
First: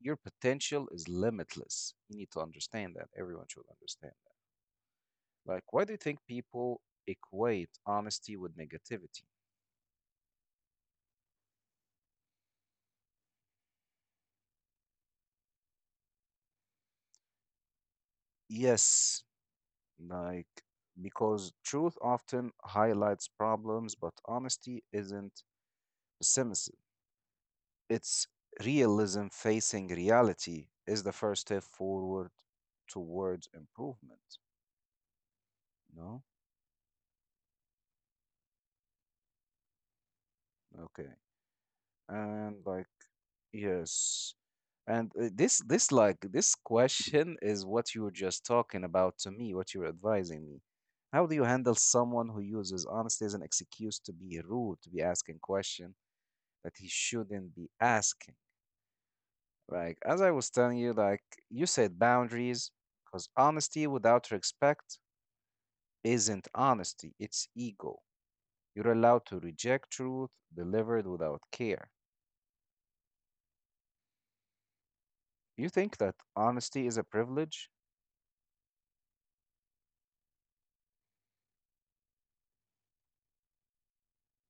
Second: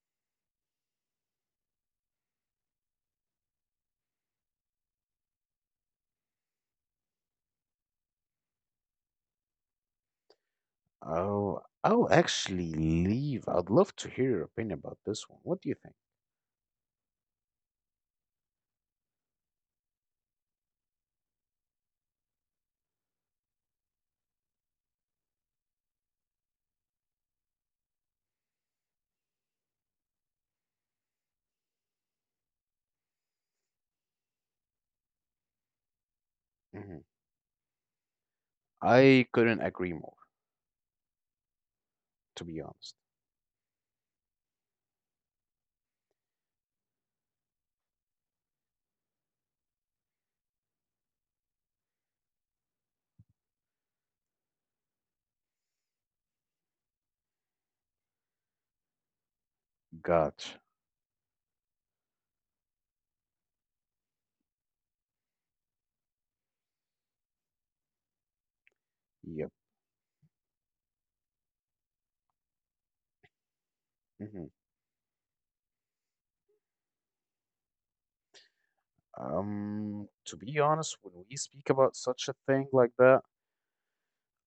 [SPEAKER 1] your potential is limitless. You need to understand that. Everyone should understand that. Like, why do you think people equate honesty with negativity?
[SPEAKER 2] Oh, I'll actually leave. I'd love to hear your opinion about this one. What do you think?
[SPEAKER 1] Yes. Like, because truth often highlights problems, but honesty isn't pessimism. It's realism. Facing reality is the first step forward towards improvement. No?
[SPEAKER 2] Hmm. I couldn't agree more,
[SPEAKER 1] Okay.
[SPEAKER 2] to
[SPEAKER 1] And
[SPEAKER 2] be
[SPEAKER 1] like,
[SPEAKER 2] honest.
[SPEAKER 1] yes. And uh, this, this, like, this question is what you were just talking about to me, what you were advising me. How do you handle someone who uses honesty as an excuse to be rude, to be asking questions that he shouldn't be asking? Like, as I was
[SPEAKER 2] Gotcha.
[SPEAKER 1] telling you, like, you said boundaries, because honesty without respect isn't honesty, it's ego. You're allowed to
[SPEAKER 2] Yep.
[SPEAKER 1] reject truth delivered without care.
[SPEAKER 2] Hmm.
[SPEAKER 1] You think that honesty is a privilege?
[SPEAKER 2] Um, to be honest, when we speak about such a thing like that,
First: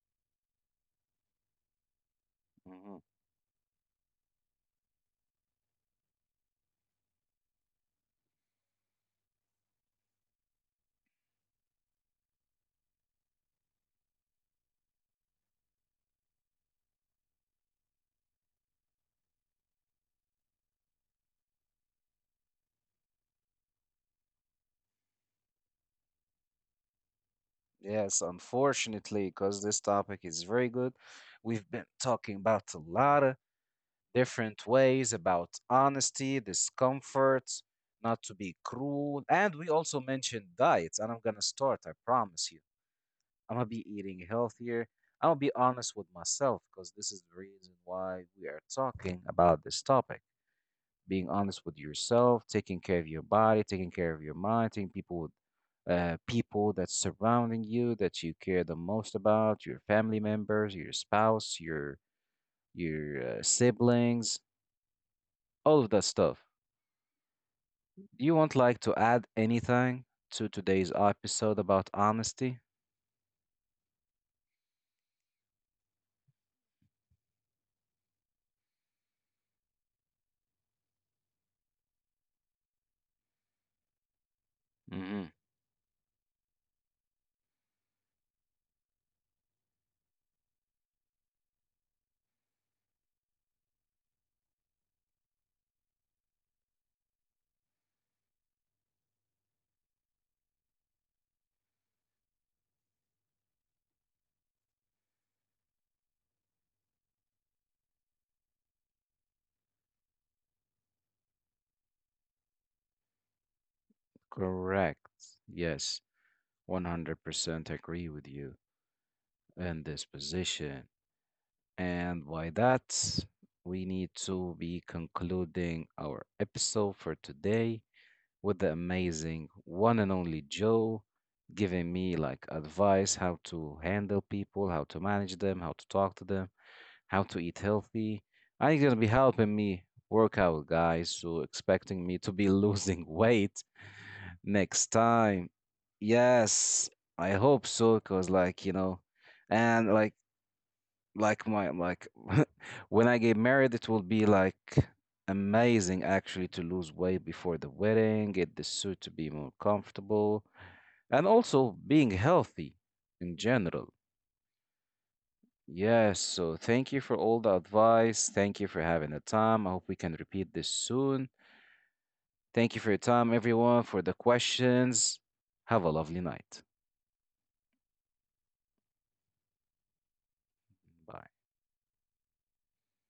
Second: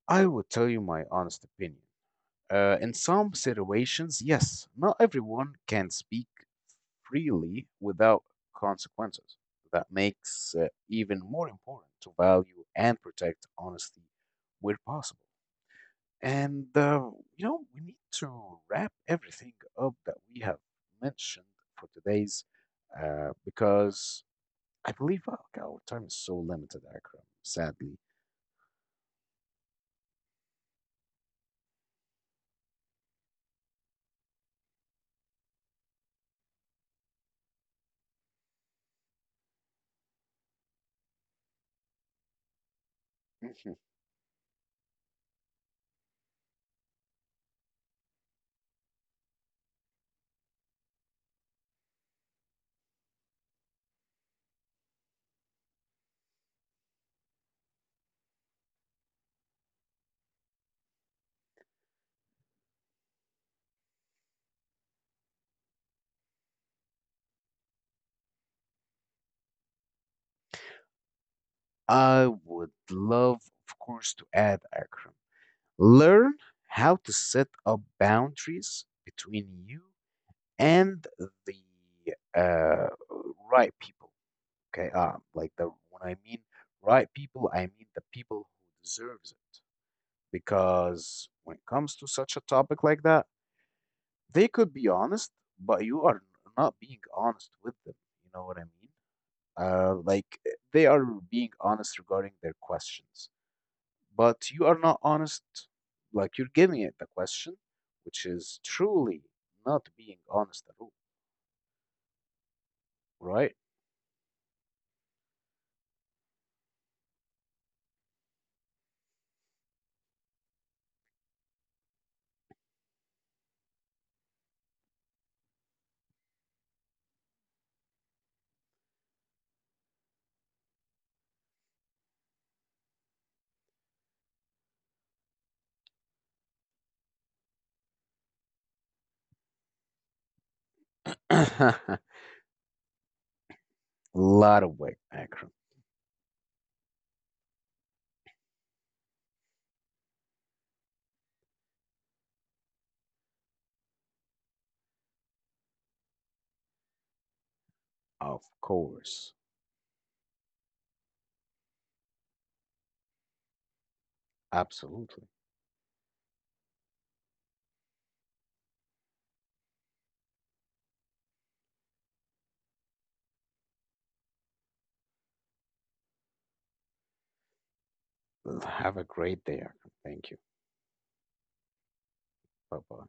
[SPEAKER 2] I would tell you my honest opinion. Uh, in
[SPEAKER 1] Hmm.
[SPEAKER 2] some situations, yes, not everyone can speak freely without consequences. That makes it even more important to value and protect honesty where possible. And uh, you know, we need to wrap everything up that we have mentioned for today's, uh, because I believe uh, our time is so limited, Akram, sadly.
[SPEAKER 1] Yes, unfortunately, because this topic is very good. We've been talking about a lot of different ways about honesty, discomfort, not to be cruel. And we also mentioned diets, and I'm gonna start, I promise you. I'm gonna
[SPEAKER 2] Mhm.
[SPEAKER 1] be eating healthier. I'm gonna be honest with myself because this is the reason why we are talking about this topic. Being honest with yourself, taking care of your body, taking care of your mind, taking people uh, people that's surrounding you that you care the most about, your family members, your spouse, your your uh, siblings, all of that stuff. Do you want like to add anything to today's episode about
[SPEAKER 2] I
[SPEAKER 1] honesty?
[SPEAKER 2] would love, of course, to add, Akram, learn how to set up boundaries between you and the uh, right people. Okay, uh,
[SPEAKER 1] Hmm.
[SPEAKER 2] like the when I mean right people, I mean the people who deserves it, because when it comes to such a topic like that, they could be honest, but you are not being honest with them. You know what I mean? Uh, like eh, they are being honest regarding their questions, but you are not honest. Like you're giving it the question, which is truly not being honest at all, right?
[SPEAKER 1] Correct. Yes, one hundred percent agree with you in this position. And by that, we need to be concluding our episode for today with the amazing one and only Joe giving me like advice how to handle people, how to manage them, how to talk to them, how to eat healthy. And he's gonna be helping me work out, guys. So
[SPEAKER 2] A
[SPEAKER 1] expecting me to be losing weight
[SPEAKER 2] lot of
[SPEAKER 1] next
[SPEAKER 2] weight,
[SPEAKER 1] time.
[SPEAKER 2] Akram.
[SPEAKER 1] Yes, I hope so, because like, you know, and like like my like when I get married, it will be like amazing actually to lose weight before the wedding,
[SPEAKER 2] Of
[SPEAKER 1] get the suit to be
[SPEAKER 2] course.
[SPEAKER 1] more comfortable, and also being healthy in general.
[SPEAKER 2] Absolutely.
[SPEAKER 1] Yes, so thank you for all the advice. Thank you for having the time. I hope we can repeat this soon. Thank you for your time, everyone, for the questions. Have a lovely night.
[SPEAKER 2] Have a great day, Akram. Thank you.
[SPEAKER 1] Bye.
[SPEAKER 2] Bye bye.